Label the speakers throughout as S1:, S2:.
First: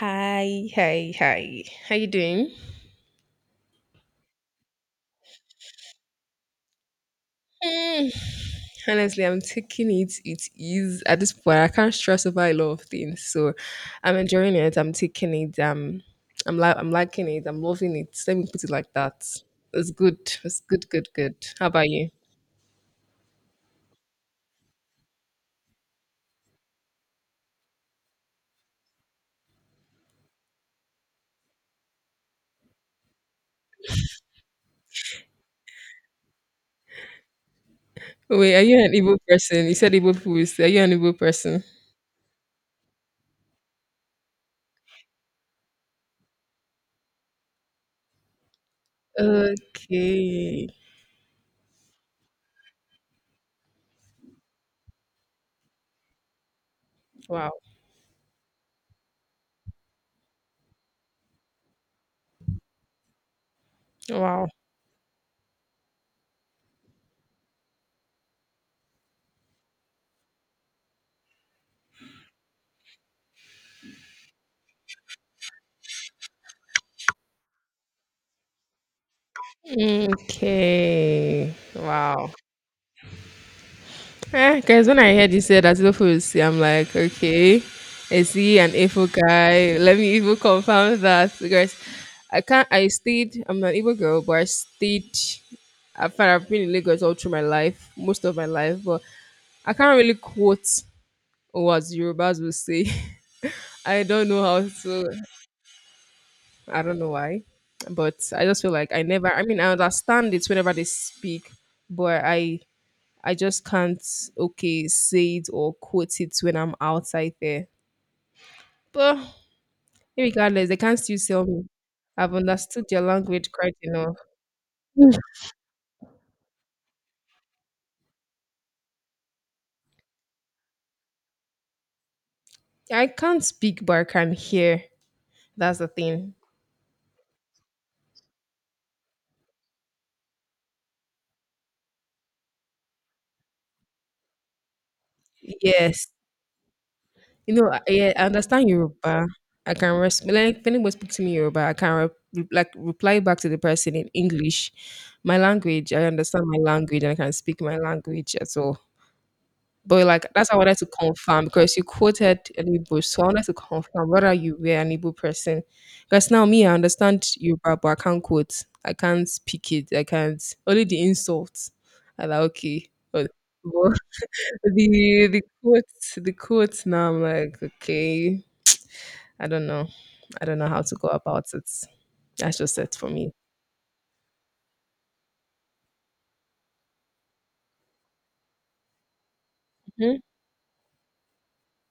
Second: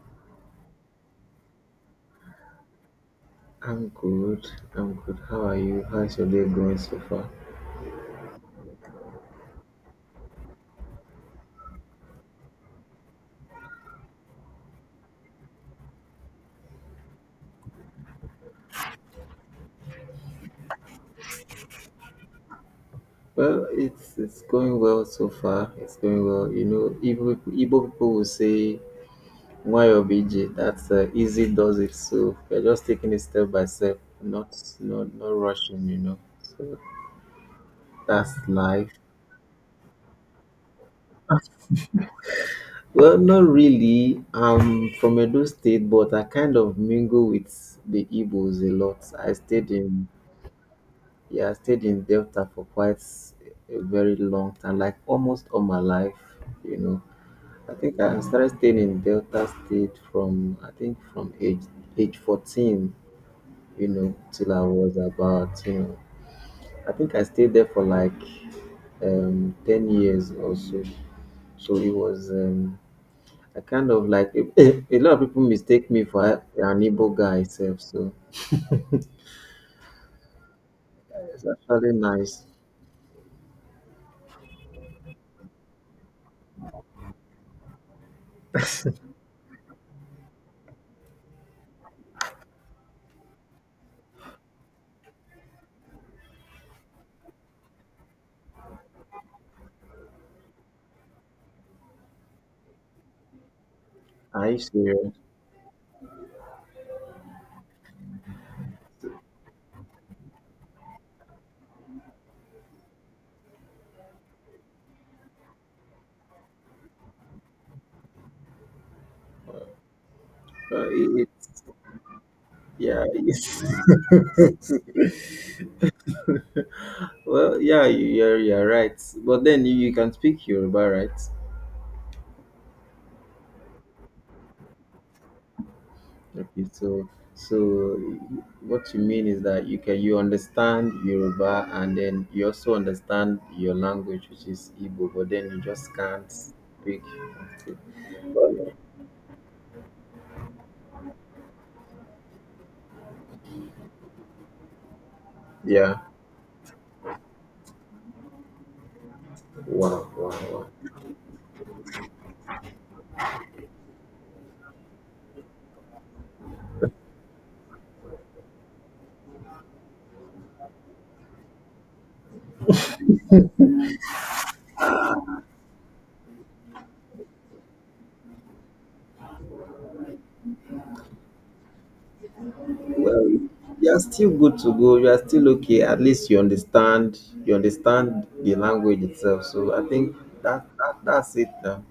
S1: Hi. How you doing?
S2: I'm good. I'm good. How are you? How's your day going so far?
S1: Hmm, Honestly, I'm taking it. It is at this point. I can't stress over a lot of things, so I'm enjoying it. I'm taking it. I'm liking it. I'm loving it. Let me put it like that. It's good. It's good. Good. How about you?
S2: Well, it's going well so far. It's going well. You know, Igbo people will say YOBG. That's easy does it. So we're just taking it step by step, not rushing. You know, so that's
S1: Wait, are you
S2: life.
S1: an Igbo person? You said Igbo people. Are you an Igbo person?
S2: Well, not really. I'm from Edo State, but I kind of mingle with the Igbos a lot. I stayed in,
S1: Okay.
S2: yeah, I stayed in Delta for quite a very long time, like almost all my life, you know.
S1: Wow.
S2: I think I started staying in Delta State from, I think, from age 14, you know,
S1: Wow.
S2: till I was about, you know, I think I stayed there for like 10 years or so. So it was I kind of like a lot of people mistake me for an Igbo guy itself, so it's
S1: Okay.
S2: actually
S1: Wow.
S2: nice.
S1: Eh, guys, when I heard you said Asilofu is C, I'm like, okay, is he an Igbo guy? Let me even confirm that because I can't. I stayed. I'm an Igbo girl, but I stayed. I've been in Lagos all through my life, most of my life, but I can't really quote what Yorubas will say. I don't know
S2: Are you
S1: how
S2: serious?
S1: to. I don't know why, but I just feel like I never. I mean, I understand it whenever they speak, but I just can't okay say it or quote it when I'm outside there. But regardless, they
S2: Uh,
S1: can still
S2: it,
S1: sell me. I've understood your
S2: Yeah.
S1: language
S2: Yes.
S1: quite enough.
S2: Well, yeah, you're right. But then you can speak Yoruba, right?
S1: I can't speak, but I can hear. That's the thing.
S2: Okay. So what you mean is that you understand Yoruba, and then you also understand your language, which is Igbo, but then you just
S1: Yes,
S2: can't speak. Okay.
S1: yeah, I understand Yoruba. I can respond. Like, if anyone speaks to me in Yoruba, like reply back to the person in English. My language,
S2: Yeah.
S1: I understand my language, and I can speak my language at all. But
S2: Wow.
S1: like
S2: Wow.
S1: that's why I
S2: Wow.
S1: wanted to confirm because you quoted an Igbo, so I wanted to confirm whether you were an Igbo person. Because now me, I understand Yoruba, but I can't quote. I can't speak it. I can't only the insults. I like okay, but the quotes, the quotes. Now I'm like okay, I don't know. I don't know how to go about it. That's just it for
S2: Well,
S1: me.
S2: you are still good to go. You are still okay. At least you understand. You understand the language itself. So I think
S1: Mhm.
S2: that's it now.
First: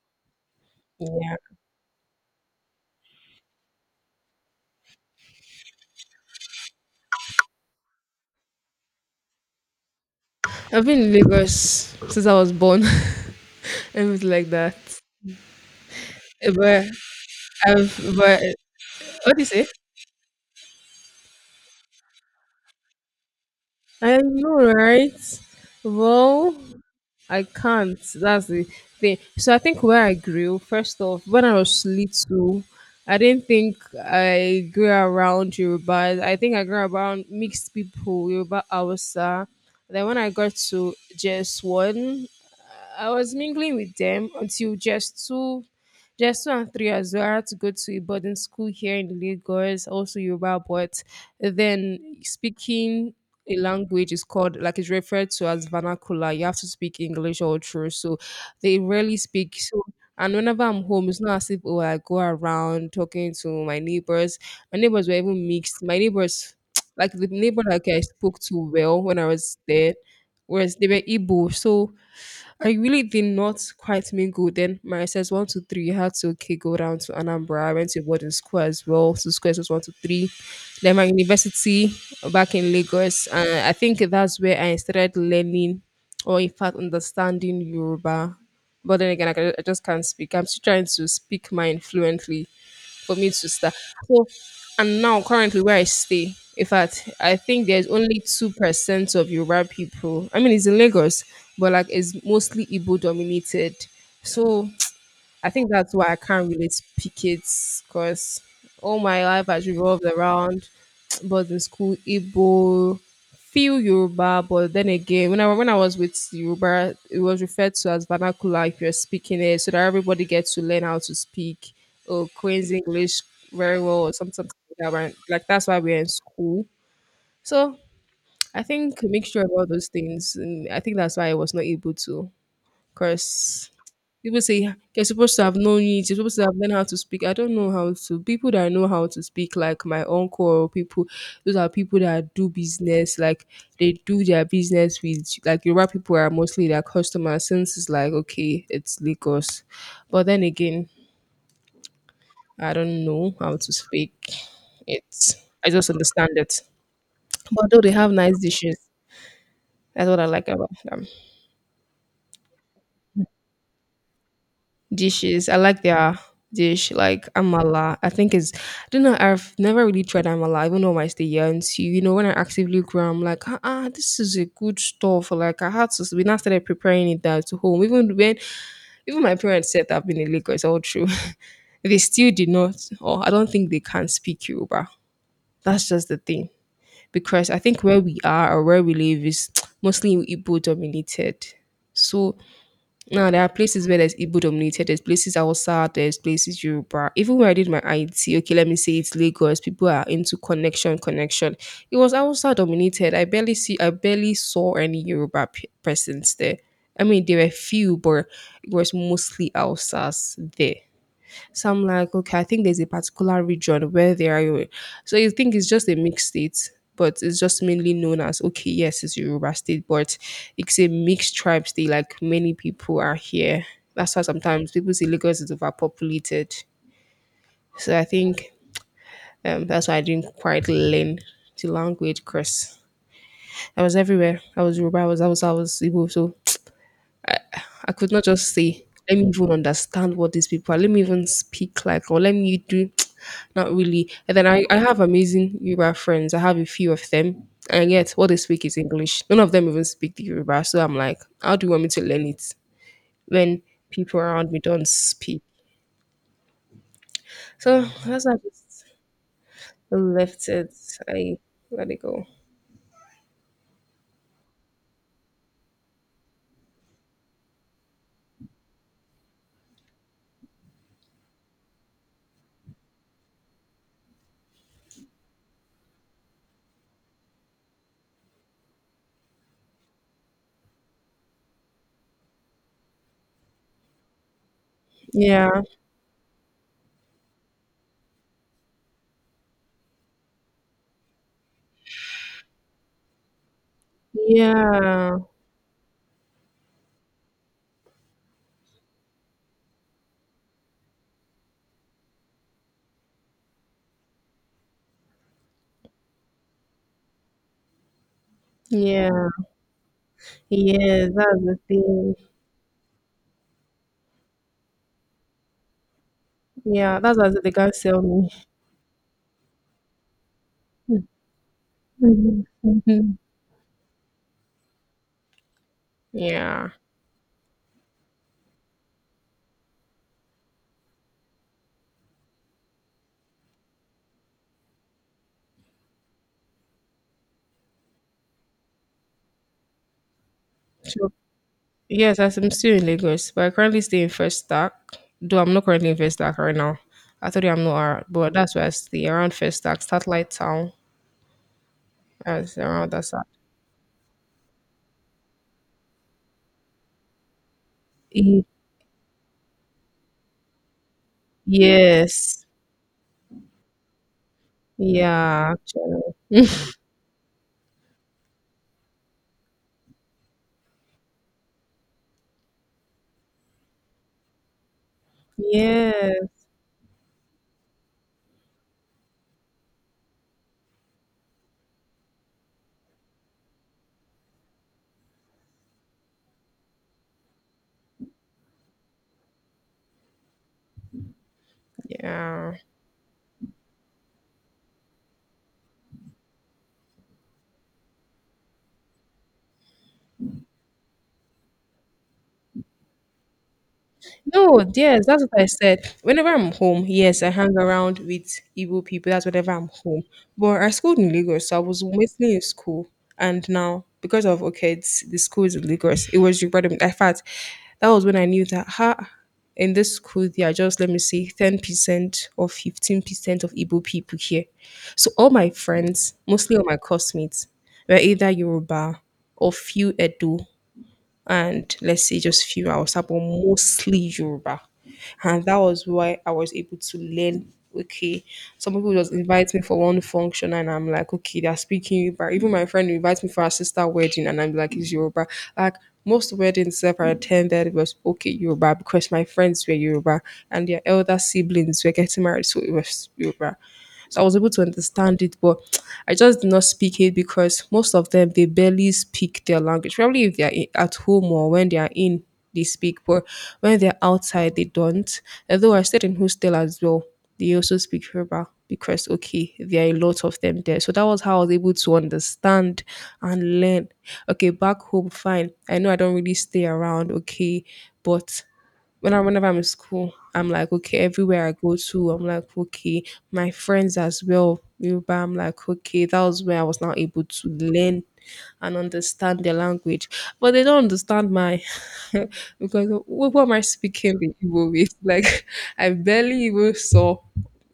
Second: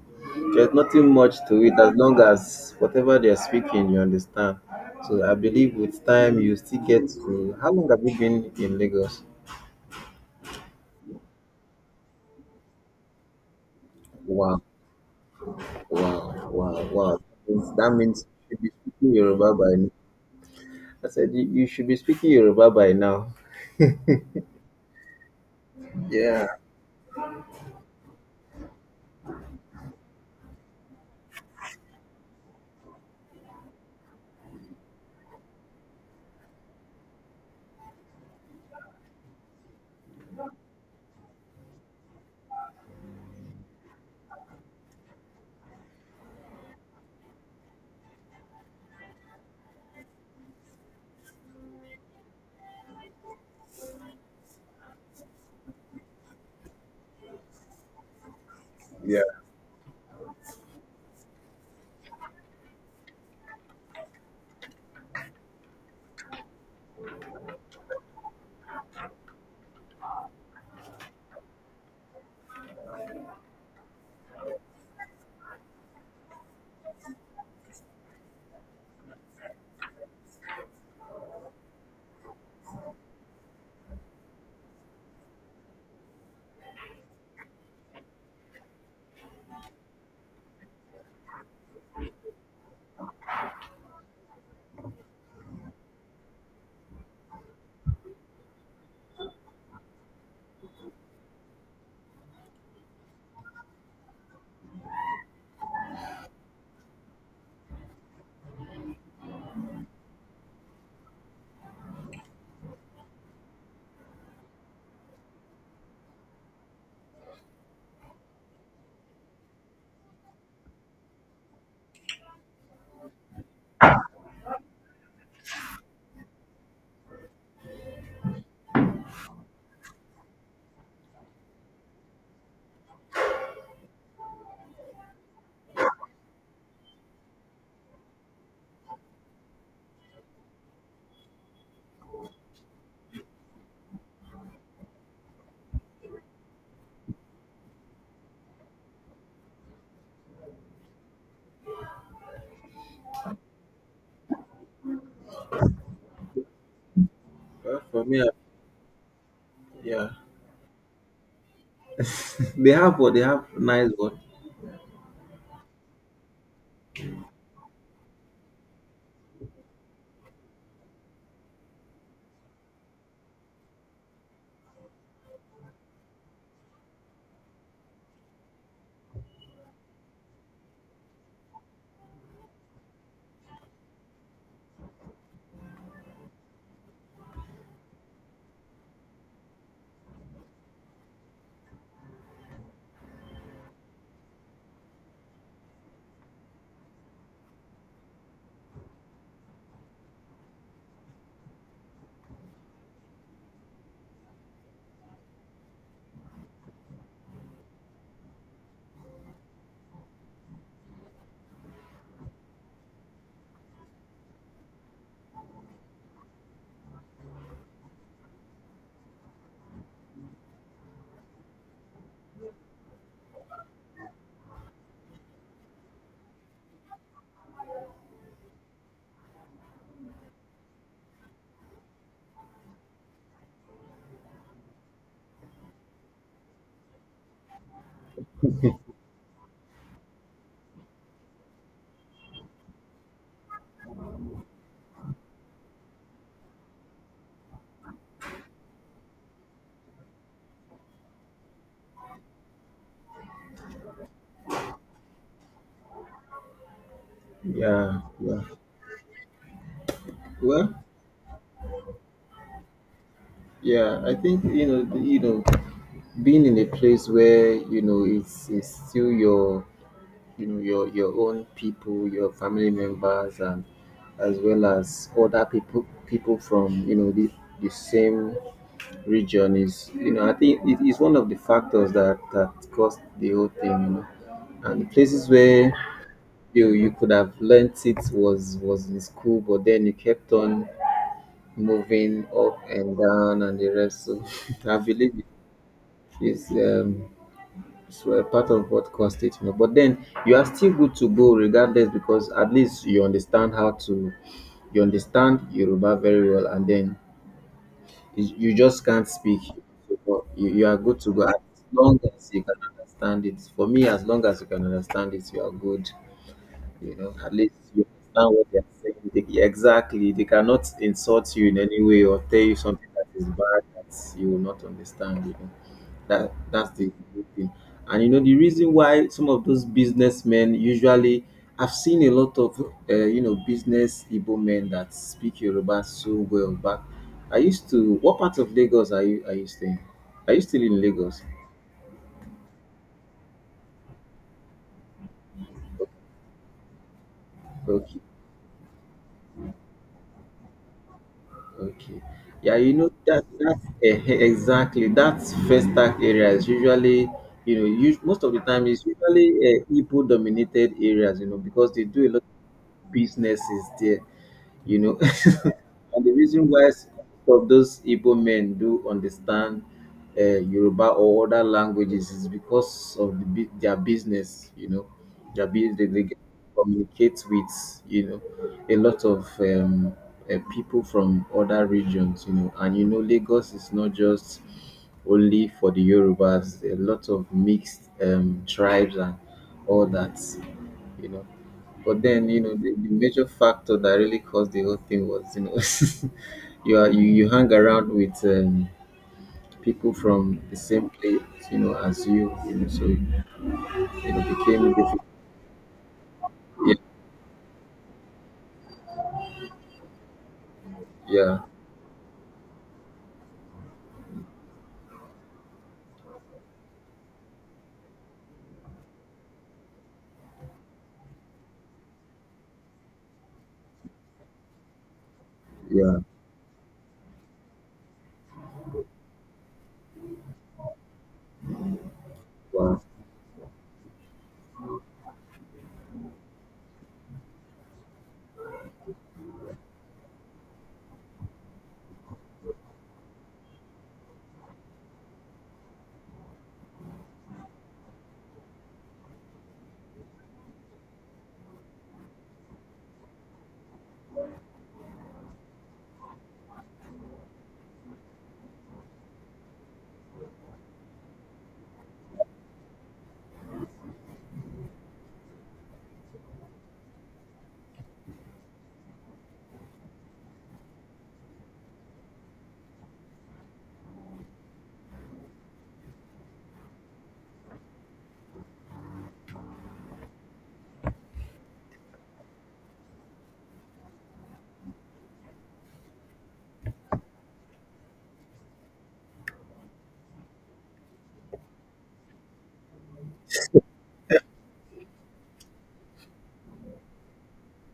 S2: There's nothing much
S1: Yeah,
S2: to it as long as whatever they're speaking, you understand. So I believe with time you still get to. How long have you been in Lagos?
S1: I've been in Lagos since I was born. Everything like
S2: Wow,
S1: that.
S2: wow,
S1: But
S2: wow, wow. It's- That
S1: I've
S2: means
S1: but
S2: you should be speaking
S1: what do you
S2: Yoruba
S1: say?
S2: by now. I said you should be speaking Yoruba by now.
S1: I know, right?
S2: Yeah,
S1: Well, I can't. That's the thing. So I think where I grew, first off, when I was little, I didn't think I grew around Yoruba. I think I grew around mixed people, Yoruba, Awasa. Then when I got to JS1, I was mingling with them until just two and three as well. I had to go to a boarding school here in Lagos, also Yoruba, but then speaking a language is called like it's referred to as vernacular. You have to speak English all through, so they rarely
S2: yeah.
S1: speak. So and whenever I'm home, it's not as if oh I go around talking to my neighbors. My neighbors were even mixed. My neighbors, like the neighbor like I spoke to well when I was there, whereas they were Igbo. So I really did not quite mingle then. My SS one to three had to okay go down to Anambra. I went to boarding school as well. So squares was one to three. Then my university back in Lagos. And I think that's where I started learning or in fact understanding Yoruba. But then again, I just can't speak. I'm still trying to speak mine fluently for me to start. So, and now currently where I stay, in fact, I think there's only 2% of Yoruba people. I mean, it's in Lagos, but like it's mostly Igbo dominated. So I think that's why I can't really speak it because all my life has revolved around both in school, Igbo, few Yoruba, but then again, when I was with Yoruba, it was referred to as vernacular if you're speaking it, so that everybody gets to learn how to speak or Queen's English very well or something like that, right? Like that's why we're in school. So I think a mixture of all those things, and I think that's why I was not able to, because people say, "Yeah, you're supposed to have known it, you're supposed to have learned how to speak." I don't know how to. People that know how to speak, like my uncle or people, those are people that do business, like they do their business with like Yoruba people are mostly their customers since it's like okay, it's Lagos. But then again, I don't know how to speak it. I just understand it. But though
S2: Well,
S1: they
S2: for
S1: have
S2: me, I-
S1: nice dishes,
S2: yeah.
S1: that's what I like about them.
S2: They have what? They have nice what?
S1: Dishes. I like their dish, like amala. I think is I don't know. I've never really tried amala, even though I stay here. And so, you know, when I actively grow, I'm like, ah, ah, this is a good stuff. Like I had to. We now started preparing it down to home. Even when, even my parents said I've been in Lagos, all true. They still did not, or I don't think they can speak Yoruba. That's just the thing. Because I think where we are or where we live is mostly Igbo dominated. So now there are places where there's Igbo dominated, there's places Hausa, there's places Yoruba. Even when I did my IT, okay, let me say it's Lagos. People are into connection, connection. It was Hausa dominated. I barely saw any Yoruba presence there. I mean, there were few, but it was mostly Hausas there. So I'm like, okay, I think there's a particular region where they are. Yoruba. So you think it's just a mixed state, but it's just mainly known as okay, yes, it's Yoruba state, but it's a mixed tribe state. Like many people are here. That's why sometimes people say Lagos is overpopulated. So I think that's why I didn't quite learn the language because I was everywhere. I was Yoruba, I was Igbo, so I could not just say, let me even understand what these people are. Let me even speak like, or let me do, not really. And then I have amazing Yoruba friends. I have a few of them. And yet, what they speak is English. None of them even speak the Yoruba. So I'm like, how do you want me to learn it when people around me don't speak? So
S2: Yeah,
S1: that's why I
S2: yeah.
S1: just left it.
S2: Well,
S1: I let it go.
S2: yeah. I think being in a place where, you know, it's still your, you know, your own people, your family members and as well as other people, people from, you know, the same region, is, you know, I think it is one of the factors that caused the whole thing, you know. And places
S1: Yeah.
S2: where you could have learnt it was in school, but then you kept on moving up and down and the rest, so I believe
S1: Yeah.
S2: it's um, it's were part of what caused it, you know. But then you are still good to go regardless, because at least you understand how to, you understand Yoruba very well, and then you just can't
S1: Yeah.
S2: speak. But you are good
S1: Yeah.
S2: to go as
S1: That's the
S2: long
S1: thing.
S2: as you can understand it. For me, as long as you can understand it, you are good. You
S1: Yeah.
S2: know,
S1: That's
S2: at
S1: what they
S2: least
S1: can't
S2: you
S1: sell
S2: understand what they are saying. They- exactly, they cannot
S1: me.
S2: insult you in any way or tell you something that is bad that you will not understand. You know. That that's
S1: Yeah.
S2: the good thing. And you know the reason why some of those businessmen usually I've seen a lot of you know, business Igbo men that speak Yoruba so well. But I used to. What part of Lagos are you staying? Are you still in
S1: So
S2: Lagos?
S1: yes, as I'm still in Lagos, but I currently stay in First Stack. Though I'm not currently in First Stack right now. I told you I'm not,
S2: Okay,
S1: ar- But that's where I stay around First Stack, Satellite Town,
S2: okay. Yeah,
S1: as
S2: you know
S1: around that
S2: that
S1: side.
S2: exactly, that first act area is usually, you know, most of the
S1: E-
S2: time is usually Igbo dominated areas. You know, because they do a lot
S1: Yes.
S2: of businesses there. You know.
S1: Yeah. Actually.
S2: And the reason why some of those Igbo men do understand Yoruba or other languages is because of the, their business, you know, their business, they get
S1: Yes.
S2: to communicate with, you know, a lot of people from other regions, you know. And you know, Lagos is not just only for the Yorubas, a lot of mixed tribes and all that, you know. But then, you know,
S1: Yeah.
S2: the major factor that really caused the whole thing was, you know, you are you hang around with people from the same place, you know, as you, you know, so you know
S1: No,
S2: became difficult.
S1: yes, that's what I said. Whenever I'm
S2: Yeah,
S1: home, yes, I hang around with Igbo people. That's whenever I'm home. But I schooled in
S2: yeah,
S1: Lagos, so I was mostly in school. And now, because of okay, it's, the school is in Lagos, it was regarding. In fact, that was when I knew that ha, in this school they are just let me see, 10% or 15% of Igbo people here. So all my
S2: yeah.
S1: friends, mostly all my classmates, were either Yoruba or few Edo and let's say just few
S2: Wow.
S1: hours, but mostly Yoruba. And that was why I was able to learn. Okay, some people just invite me for one function, and I'm like, okay, they're speaking Yoruba. Even my friend invites me for her sister wedding, and I'm like, it's Yoruba. Like most weddings that I attended it was okay Yoruba because my friends were Yoruba and their elder siblings were getting married, so it was Yoruba. So I was able to understand it, but I just did not speak it because most of them they barely speak their language. Probably if they are at home or when they are in, they speak, but when they're outside, they don't. Although I stayed in hostel as well, they also speak Yoruba because okay, there are a lot of them there. So that was how I was able to understand and learn. Okay, back home, fine. I know I don't really stay around, okay, but whenever I'm in school, I'm like, okay, everywhere I go to, I'm like, okay, my friends as well. Yoruba, I'm like, okay, that was where I was not able to learn and understand their language. But they don't understand my because what am I speaking the Igbo with? Like I barely even saw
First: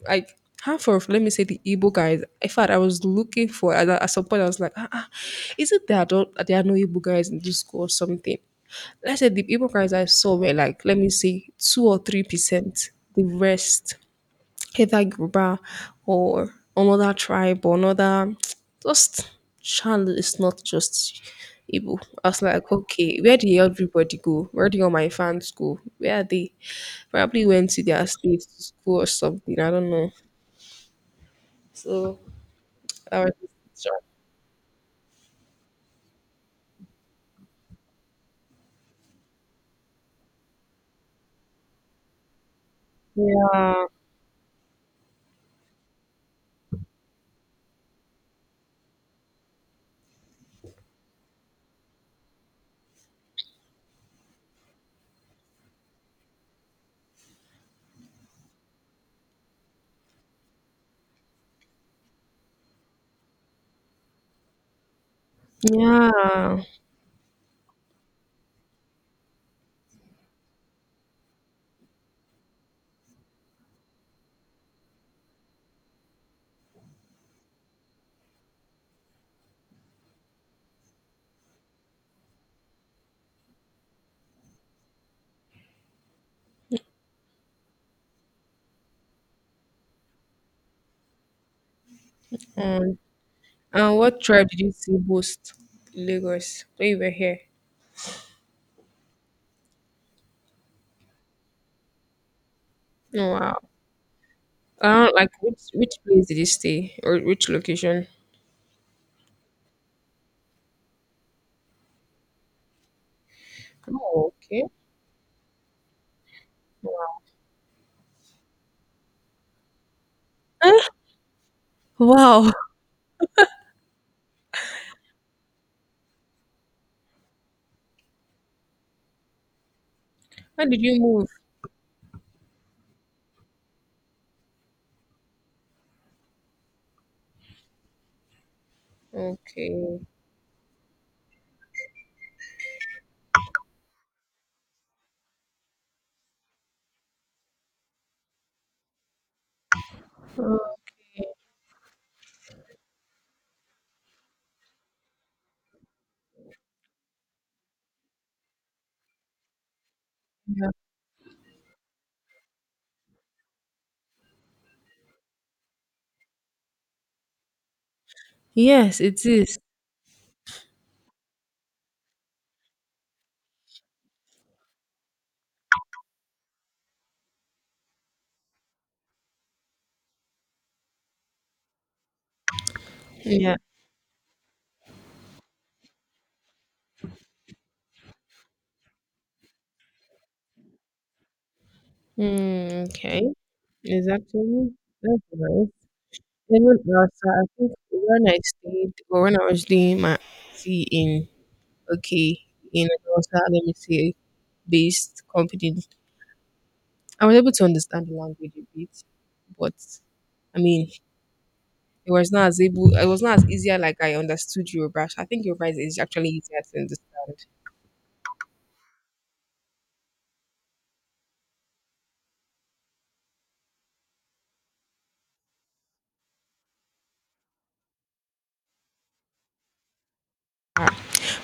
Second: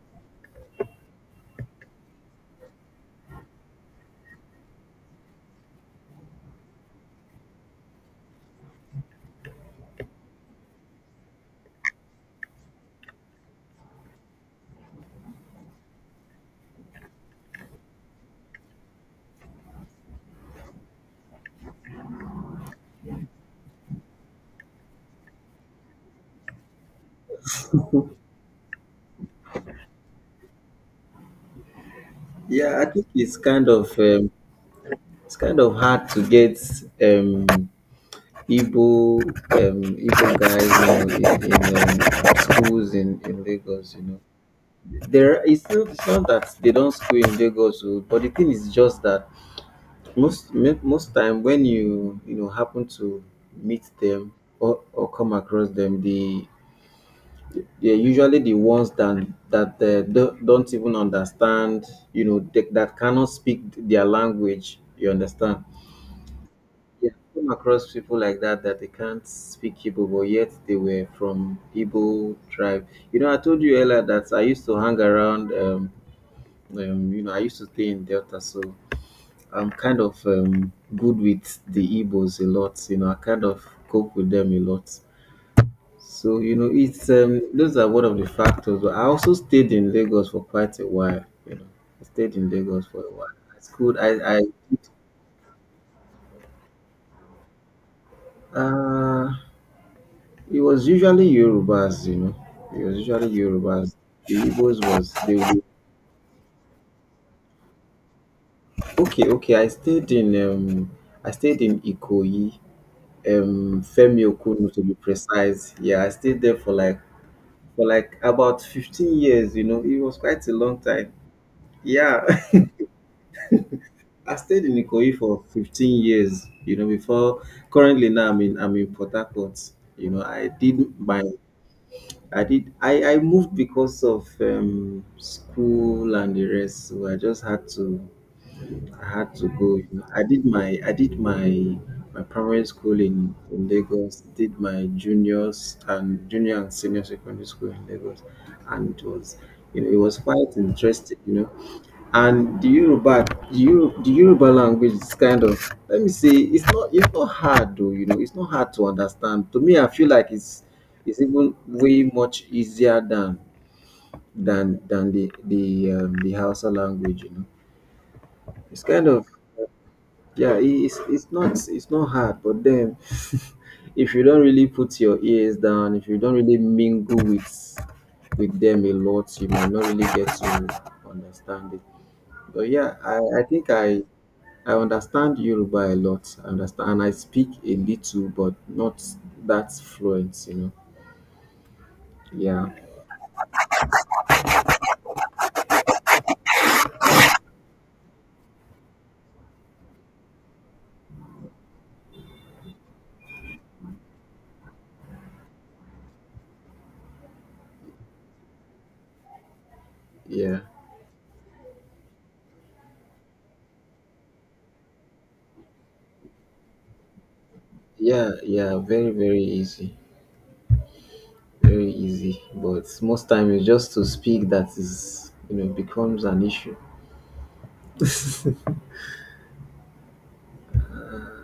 S1: like half of let me say the Igbo guys. In fact, I was looking for at some point I was like, ah, ah, is it there don't there are no Igbo guys in this school or something? Let's say the people crimes I saw were like, let me say, 2 or 3%. The rest, either Yoruba or another tribe or another, just Shan is not just Igbo. I was like, okay, where did everybody go? Where did all my fans go? Where are they? Probably went to their state to school or something. I don't know. So
S2: Yeah, I think
S1: I was just shocked.
S2: it's kind of hard to get um Igbo Igbo guys, you know, in schools in
S1: Yeah,
S2: Lagos, you know, there is still, it's not that they don't school in Lagos, oh, but the thing is just that most time when you know, happen to meet them or come across them, they, they're usually the ones that don't even understand, you know, that cannot speak their language. You understand?
S1: yeah.
S2: Yeah, come across people like that that they can't speak Igbo, but yet they were from Igbo tribe. You know, I told you earlier that I used to hang around. You know, I used to stay in Delta, so I'm kind of good with the Igbos a lot. You know, I kind of cope with them a lot. So you know, it's those are one of the factors. But I also stayed in Lagos for quite a while. You know, I stayed in Lagos
S1: Hmm.
S2: for a while. I schooled.
S1: And what
S2: I
S1: tribe did you see most? Lagos, when you were here.
S2: uh, it was usually Yorubas. You know, it was
S1: Oh,
S2: usually
S1: wow.
S2: Yorubas. The Igbos
S1: Uh,
S2: was
S1: like
S2: they.
S1: which
S2: Were-
S1: place did you stay or which location?
S2: Okay, okay. I stayed in Ikoyi. Femi
S1: Oh, okay.
S2: Okunu, to be precise. Yeah, I stayed there for like,
S1: Wow.
S2: for like, about 15 years, you know. It was quite a long
S1: Eh,
S2: time. Yeah.
S1: wow.
S2: I stayed in Ikoyi for 15 years, you know, before currently now I'm in Port Harcourt. You know,
S1: Where did you move?
S2: I did I moved because of school and the rest. So I just had to, I had to go. You
S1: Okay.
S2: know, I did my primary school in Lagos. Did my junior and senior secondary school in Lagos, and it was, you know, it was quite
S1: Oh,
S2: interesting. You know, and the Yoruba language is kind of, let me say, it's not hard though. You know, it's not hard to understand. To me, I feel like
S1: yeah.
S2: it's even way much easier than the the Hausa language. You know, it's
S1: Yes,
S2: kind
S1: it
S2: of,
S1: is.
S2: yeah, it's not hard, but then if you don't really put your ears down, if you don't really mingle with them a lot, you might not really get to understand it. But yeah, I
S1: Yeah.
S2: think I understand Yoruba a lot. I understand and I speak a little, but not that fluent, you know. Yeah.
S1: Mm, okay. Exactly. That's nice. Even else, I think when I stayed or when I was doing my C in okay in Agosta, let me say based company, I was able to understand the language a bit, but I
S2: Yeah.
S1: mean it was not as able. It was not as easier like I understood Yoruba. I think Yoruba is actually easier to understand.
S2: Yeah, yeah, very, very easy. Very easy. But most time it's just to speak that is, you know, becomes an issue.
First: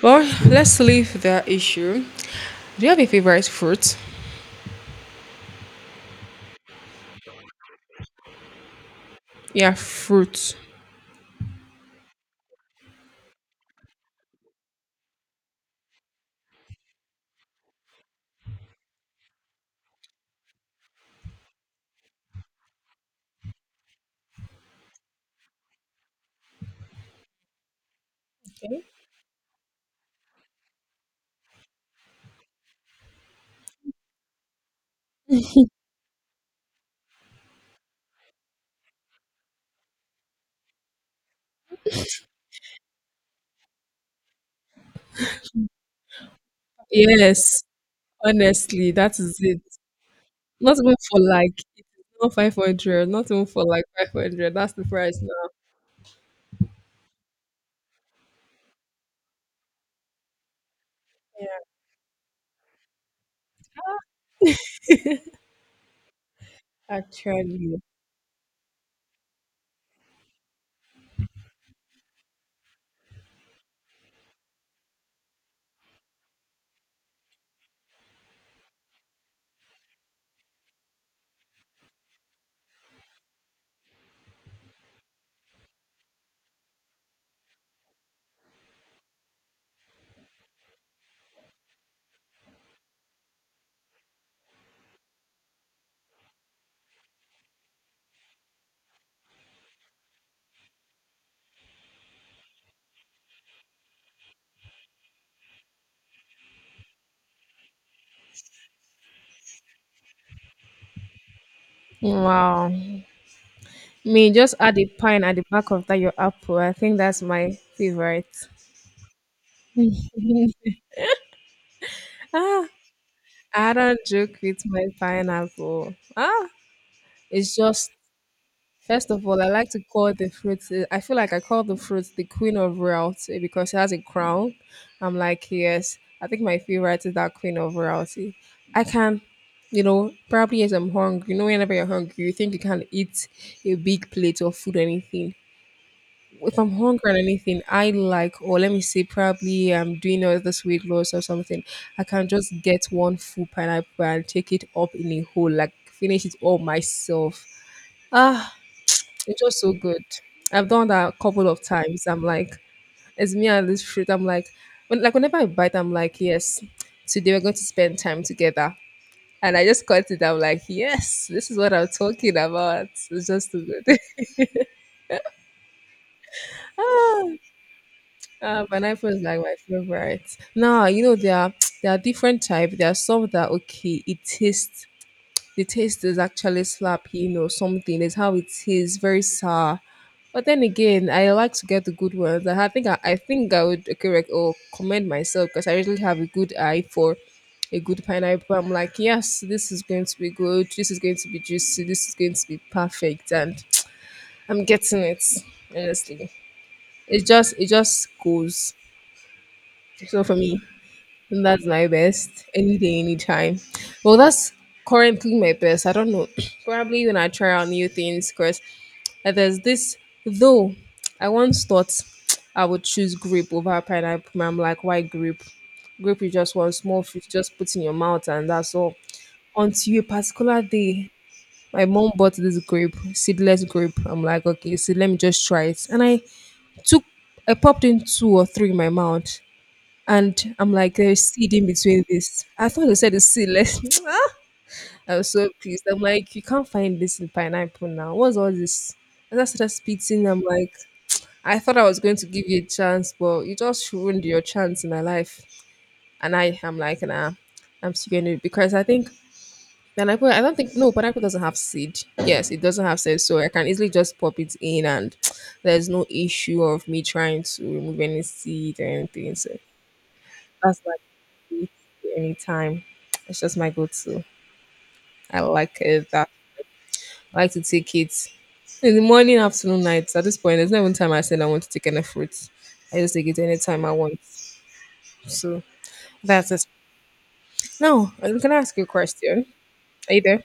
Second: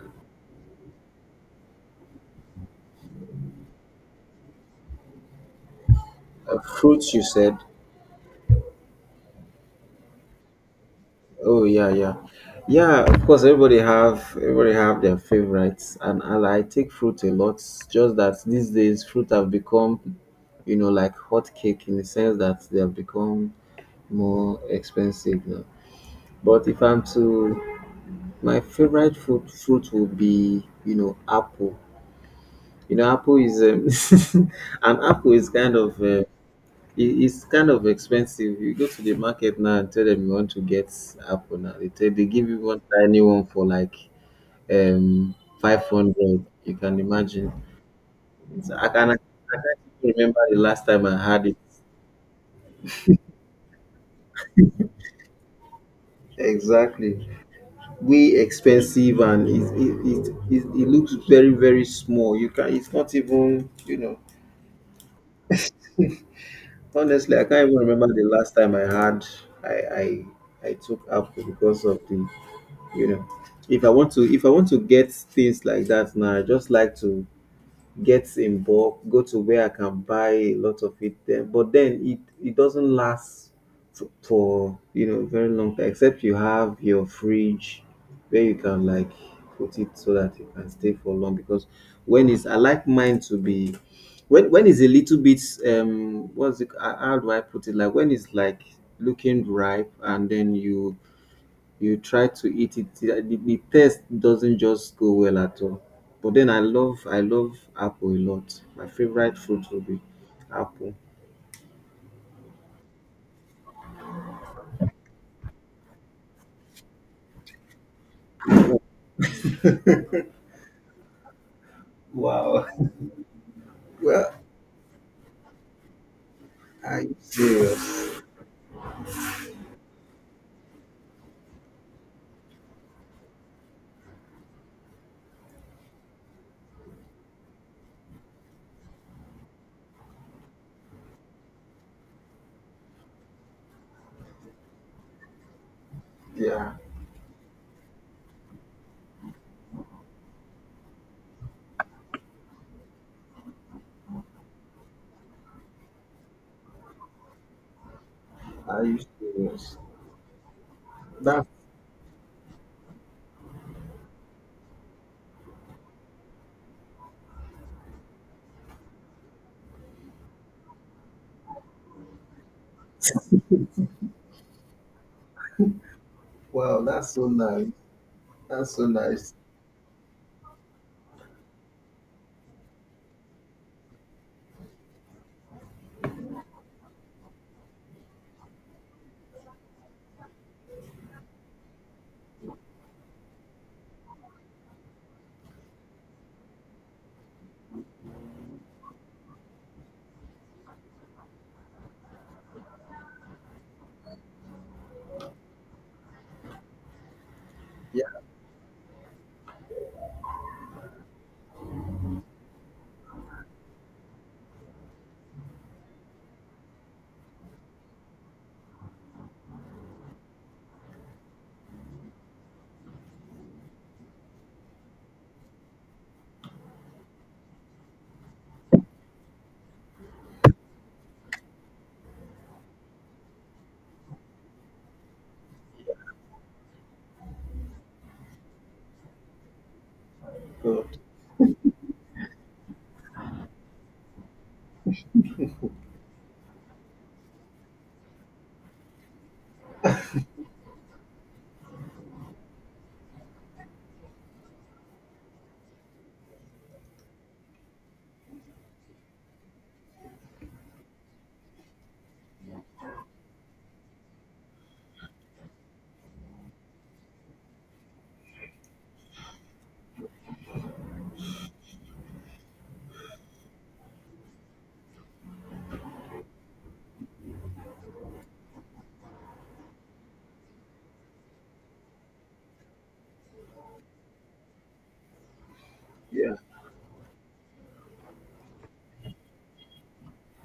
S1: Well, let's leave that issue. Do you have a favorite fruit?
S2: Fruits, you said?
S1: Yeah, fruit.
S2: Oh yeah, yeah, yeah. Of course, everybody have their favorites, and I take fruit a lot. Just that these days, fruit have become, you know, like hot cake, in the sense that they have become more expensive now. But if I'm to, my favorite fruit will be, you know, apple. You know, apple is an apple is kind of it is kind of expensive. You go to the market now and tell them you want to get apple now. They give you one tiny one for like um 500. You can imagine.
S1: Yes,
S2: So
S1: honestly,
S2: I
S1: that is it.
S2: can't even remember the
S1: Not
S2: last
S1: even
S2: time I
S1: for
S2: had it.
S1: like not 500. Not even for like 500. That's the price now.
S2: Exactly. Way expensive, and it looks very,
S1: Yeah,
S2: very small. You can, it's not even, you know, honestly, I can't
S1: actually.
S2: even remember the last time I had, I I took apple because of the, you know, if I want to get things like that now, I just like to get in bulk, go to where I can buy a lot of it there. But then it doesn't last for, you know, very long time, except you have your fridge where you can like put it so that it can stay for long. Because when it's, I like mine to be when it's a little bit, what's it how do I put it? Like when it's like looking ripe and then you try to eat it, the taste doesn't just go well at all. But then I love apple a lot. My favorite fruit will be apple.
S1: Wow. Me, just add a pine at the back of that your apple. I think that's my favorite.
S2: Wow.
S1: Ah, I don't
S2: Well,
S1: joke with my pineapple. Ah,
S2: are you
S1: it's just
S2: serious?
S1: First of all, I like to call the fruit. I feel like I call the fruit the queen of royalty because she has a crown. I'm like, yes, I think my favorite is that queen of royalty. I can, probably as I'm hungry. Whenever you're hungry, you think you can eat a big plate of food or anything. If I'm
S2: Yeah,
S1: hungry or anything, I like, or let me say, probably I'm doing all this weight loss or something. I can just get one full pineapple and take it up in a whole, like finish it all myself. Ah,
S2: are you
S1: it's just so
S2: serious?
S1: good. I've done that a
S2: That
S1: couple of times. I'm like, it's me and this fruit. I'm like, like whenever I bite, I'm like, yes, today we're going to spend time together. And I just cut it. I'm like, yes, this is what I'm talking about. It's just too good.
S2: wow, that's so
S1: ah,
S2: nice. That's so
S1: Pineapple is
S2: nice.
S1: like my favorite. Now there are there are different type. There are some that okay, it tastes the taste is actually slapping or something. It's how it is, very sour. But then again, I like to get the good ones. And I think I would correct or commend myself because I really have a good eye for a good pineapple. I'm like, yes, this is going to be good. This is going to be juicy. This is going to be perfect, and I'm getting it. Honestly, it just it
S2: Yeah,
S1: just goes. So for me. And that's my best any day, anytime. Well, that's currently my best. I don't know. Probably when I try out new things, because there's this, though, I once thought I would choose grape over pineapple. And I'm like, why grape? Grape is just one small fruit, just put in your mouth, and that's all. Until a particular day, my mom bought this grape, seedless grape. I'm like, okay, so let me just try it. And took, I popped in two or three in my mouth. And I'm like, there's seed in between this. I thought they said it's seedless. Ah, I was so pissed. I'm like, you can't find this in pineapple now. What's all this? And I started spitting. I'm like, I thought I was going to give you a chance, but you just ruined your chance in my life. And I am like, nah, I'm still going to because I think pineapple, I don't think, no, pineapple doesn't have seed. Yes, it doesn't have seed. So I can easily just pop it in and there's no issue of me trying to remove any seed or anything. So that's why. It anytime. It's just my go-to. I like it. I like to take it in the morning, afternoon, night. At this point, there's no even time I said I want to take any fruits. I just take it anytime I want. So
S2: yeah,
S1: that's it. Now, I'm gonna ask you a question. Are you there?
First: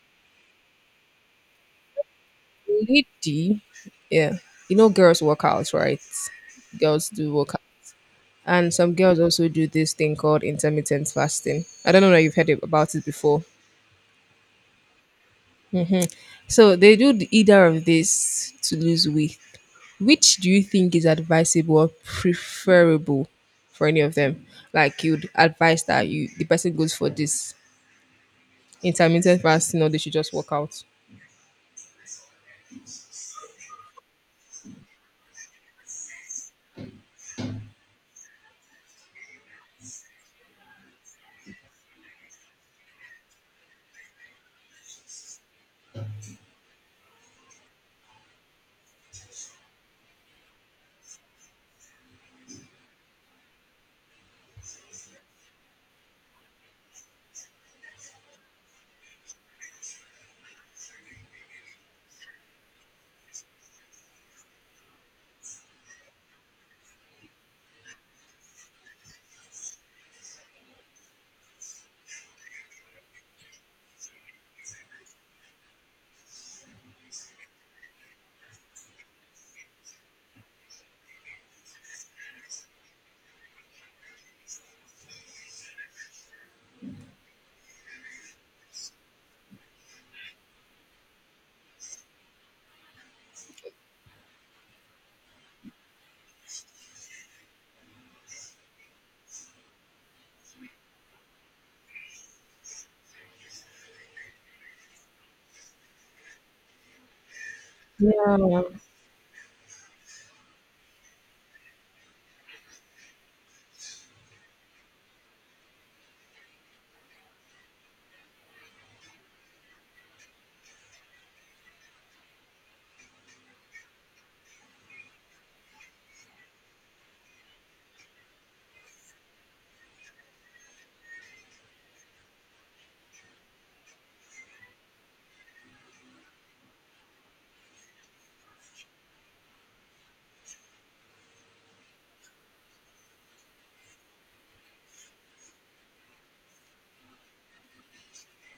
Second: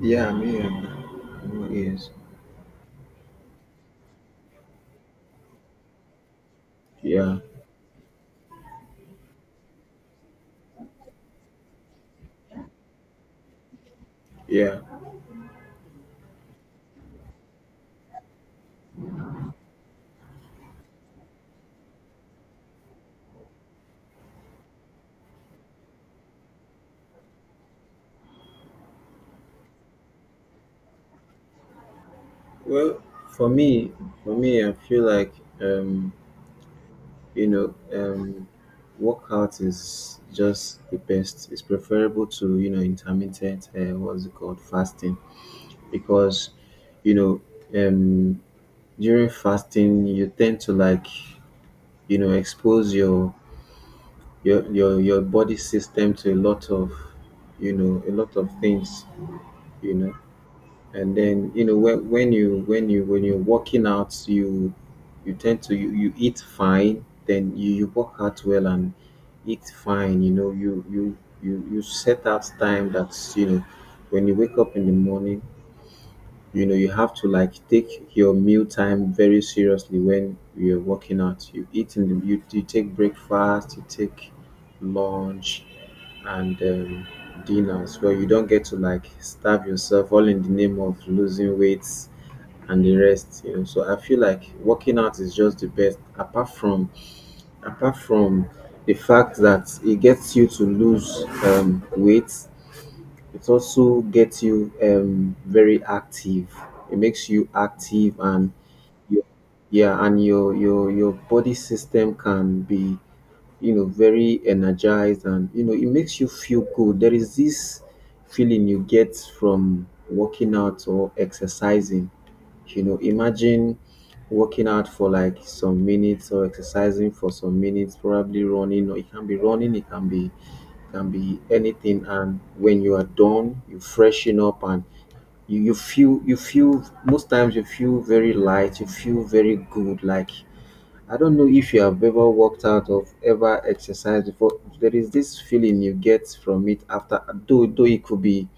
S2: yeah, me and yes,
S1: Lady, yeah. You know, girls work out, right? Girls do
S2: yeah,
S1: work out. And some girls also do this thing called intermittent fasting. I don't know if you've heard about it before.
S2: yeah.
S1: So they do either of these to lose weight. Which do you think is advisable or preferable for any of them? Like you'd advise that you the person goes for this intermittent fasting or they should just work out.
S2: Well, for me, I feel like um you know, workout is just the best. It's preferable to, you know, intermittent. What's it called? Fasting, because you know um, during fasting you tend to like expose your body system to a lot of a lot of things. You know, and then you know when you when you when you're working out you you tend to you, you eat fine, then you work out well and eat fine. You know, you set out time. That's, you know, when you wake up in the morning, you know, you have to like take your meal time very seriously. When you're working out you eat in the you take breakfast, you take lunch and dinners, where you don't get to like starve yourself all in the name of losing weight and the rest, you know. So I feel like working out is just the best. Apart from the fact that it gets you to lose weight, it also gets you very active. It makes you active. And
S1: Yeah,
S2: you, yeah, and your body system can be, you know, very energized and, you know, it makes you feel good. There is this feeling you get from working out or exercising. You know, imagine working out for like some minutes or exercising for some minutes, probably running, or it can be running, it can be anything. And when you are done, you freshen up and you feel most times. You feel very light, you feel very good, like, I don't know if you have ever worked out of ever exercised before. There is this feeling you get from it after, though though it could be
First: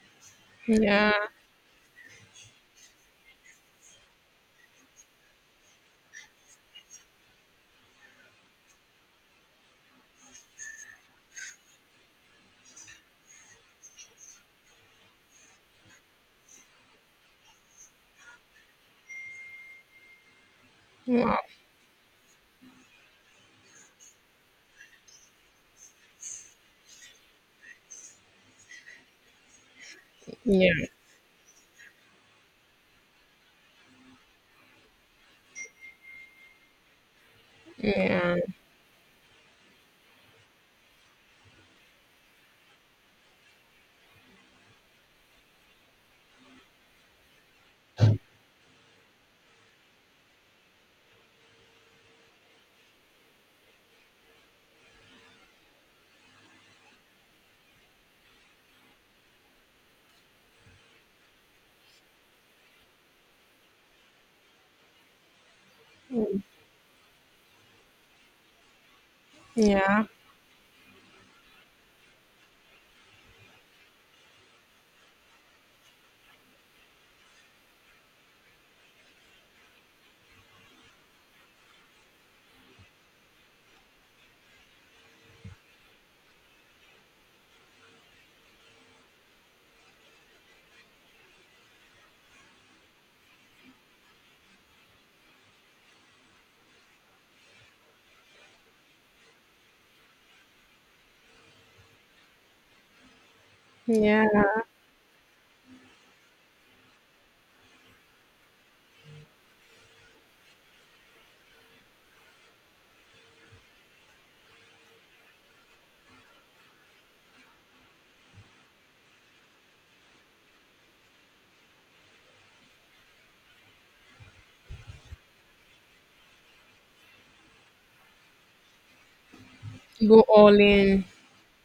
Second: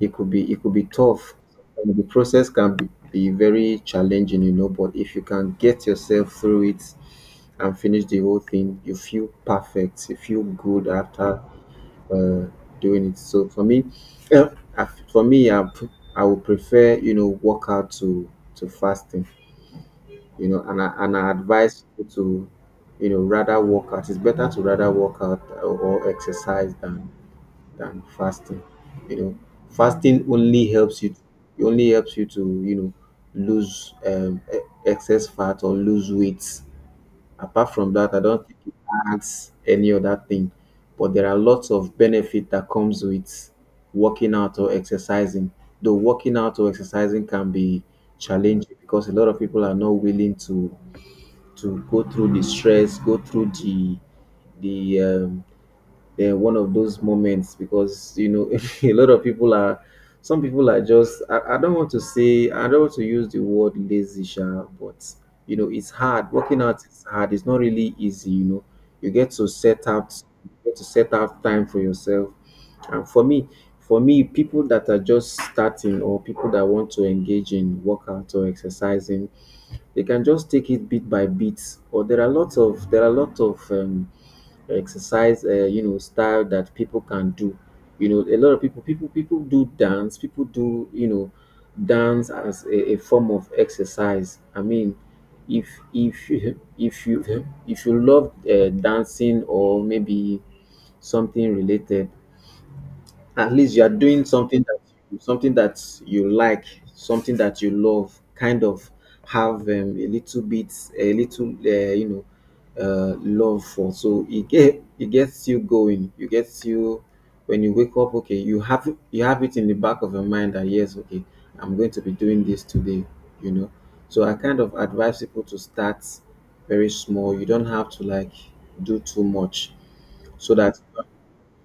S2: it could be it could be
S1: yeah,
S2: tough. And the process can be, very challenging, you know. But if you can get yourself through it and finish the whole thing, you feel perfect. You feel good after uh, doing it. So for me, uh, I- for me, I, I would prefer, you know, workout to fasting, you know. And I advise people to, you know, rather work out. It's better to rather work out or, exercise than fasting. You know, fasting only
S1: yeah,
S2: helps you. It only helps you to, you know, lose excess fat or lose weight. Apart from that, I
S1: yeah,
S2: don't think it adds any other thing. But there are lots of benefit that comes with working out or exercising. Though working out or exercising can be challenging, because a lot of people are not willing to go through the stress, go through the the um, the one of those moments. Because, you know, a lot of people are some people are just, I don't want to say, I don't want to use the word lazy sha, but you know, it's hard. Working out is hard, it's not really easy, you know. You get to set
S1: yeah,
S2: out, you get to set out time for yourself. And for me, people that are just starting or people that want to engage in workout or exercising, they can just take it bit by bit. Or there are lots of, exercise, you know, style that people can do. You know, a lot of people people do dance. People do, you know, dance as a, form of exercise. I mean, if you- if you if you love dancing, or maybe something related, at least you are doing
S1: yeah.
S2: something that, something that you like, something that you love. Kind of have a little bit, a little, you know, love for. So it gets you going. You gets you when you wake up. Okay, you have, you have it in the back of your mind that yes, okay, I'm going to be doing this today. You know, so I kind of advise people to start very small. You don't have to like do too much,
S1: Go
S2: so
S1: all
S2: that,
S1: in.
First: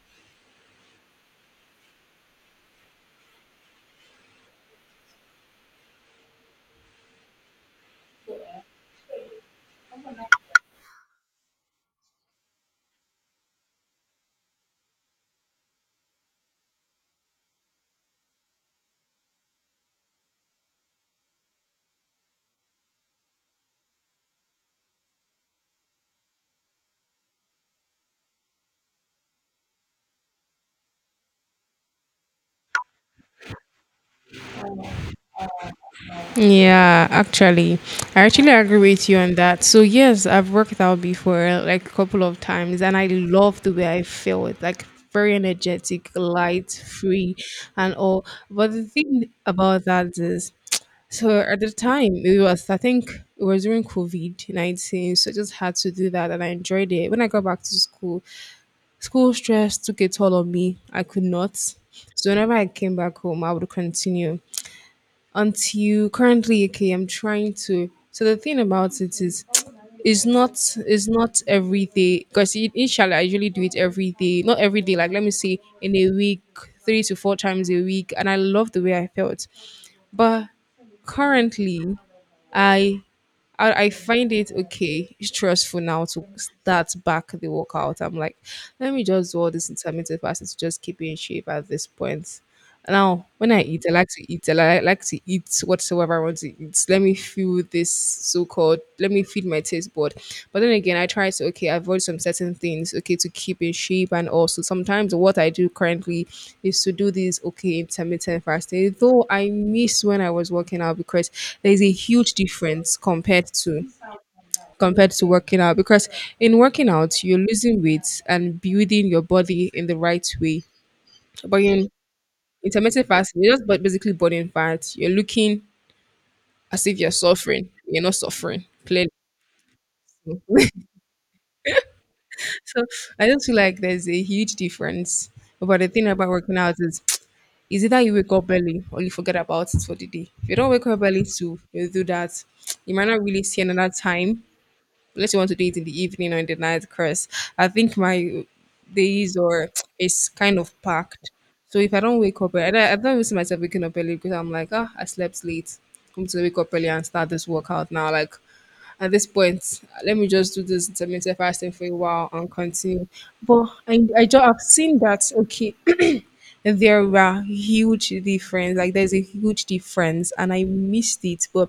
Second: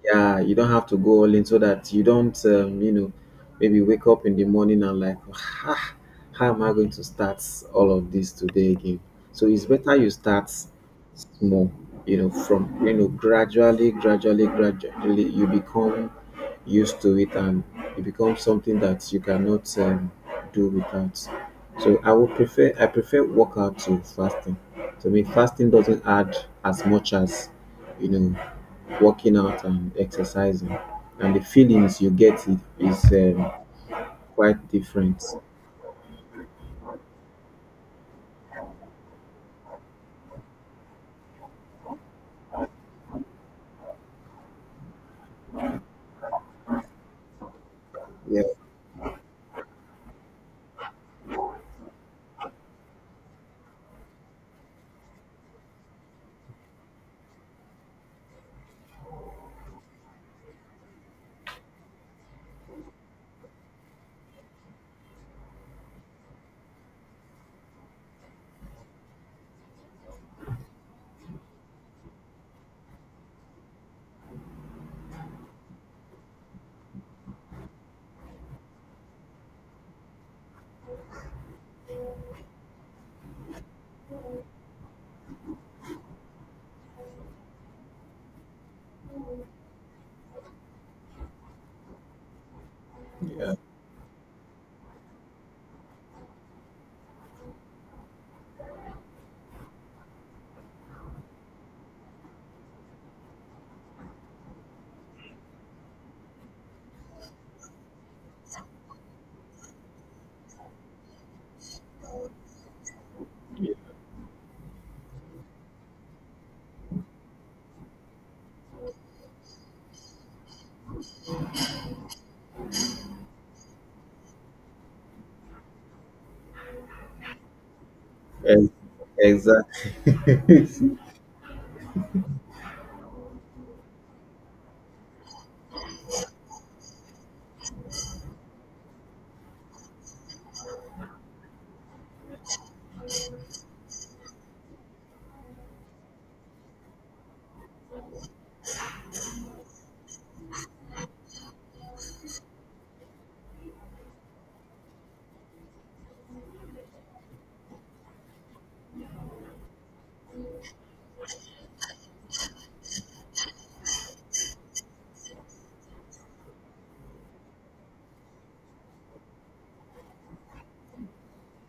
S2: yeah, you don't have to go all in, so that you don't you know, maybe wake up in the morning and like, ah, how am I going to start all of this today again. So it's better you start small, you know, from, you know, gradually, gradually, gradually you become used to it and it becomes something that you cannot do without. So I would prefer, I prefer workout to fasting. To me, fasting doesn't add as much as, you know, working out and exercising, and the feelings you get, it is um, quite different.
S1: Yeah, actually, I actually agree with you on that. So yes, I've worked out before like a couple of times, and I love the way I feel. It's like very energetic, light, free, and all.
S2: Yeah,
S1: But the thing about that is, so at the time it was, I think it was during COVID-19, so I just had to do that, and I enjoyed it. When I got back to school, school stress took a toll on me. I could not. So whenever I came back home, I would continue until currently. Okay, I'm trying to. So the thing about it is it's not it's not every day, because inshallah I usually do it every day, not every day, like let me say in a week, three to four times a week, and I love the way I felt. But currently, I I find it okay stressful now to start back the workout. I'm like, let me just do all this intermittent fasting to just keep in shape at this point. Now, when
S2: yeah,
S1: I eat, I like to eat. I like to eat whatsoever I want to eat. Let me feel this so-called let me feed my taste bud. But then again, I try to okay avoid some certain things okay to keep in shape, and also sometimes what I do currently is to do this okay intermittent fasting. Though I miss when I was working out because there is a huge difference compared to working out because in working out you're losing weight and building your body in the right way. But in intermittent fasting, you're just basically burning fat. You're looking as if you're suffering. You're not suffering
S2: ex-
S1: clearly.
S2: exact.
S1: So I just feel like there's a huge difference. But the thing about working out is, is either you wake up early or you forget about it for the day. If you don't wake up early to you do that, you might not really see another time unless you want to do it in the evening or in the night. Because I think my days or is kind of packed. So if I don't wake up, I don't even see myself waking up early because I'm like, ah, I slept late. I'm to wake up early and start this workout now. Like at this point, let me just do this intermittent fasting for a while and continue. But I just have seen that okay, there are huge difference. Like there's a huge difference, and I missed it. But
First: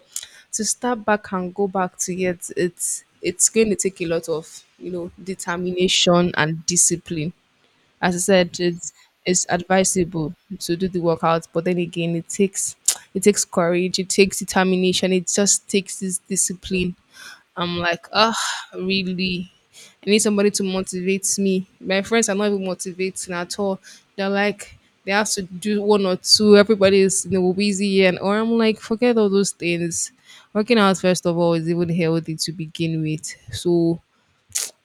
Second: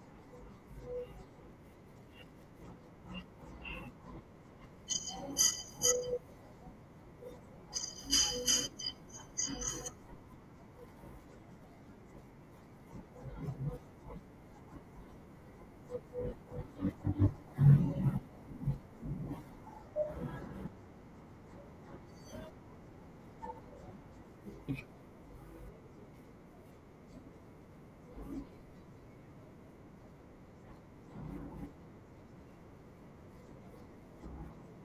S1: to start back and go back to it, it's going to take a lot of determination and discipline. As I said, it's advisable to do the workout, but then again, it takes courage, it takes determination, it just takes this discipline. I'm like, ah, really? I need somebody to motivate me. My friends are not even motivating at all. They're like, they have to do one or two. Everybody is busy, and or I'm like, forget all those things. Working out first of all is even healthy to begin with. So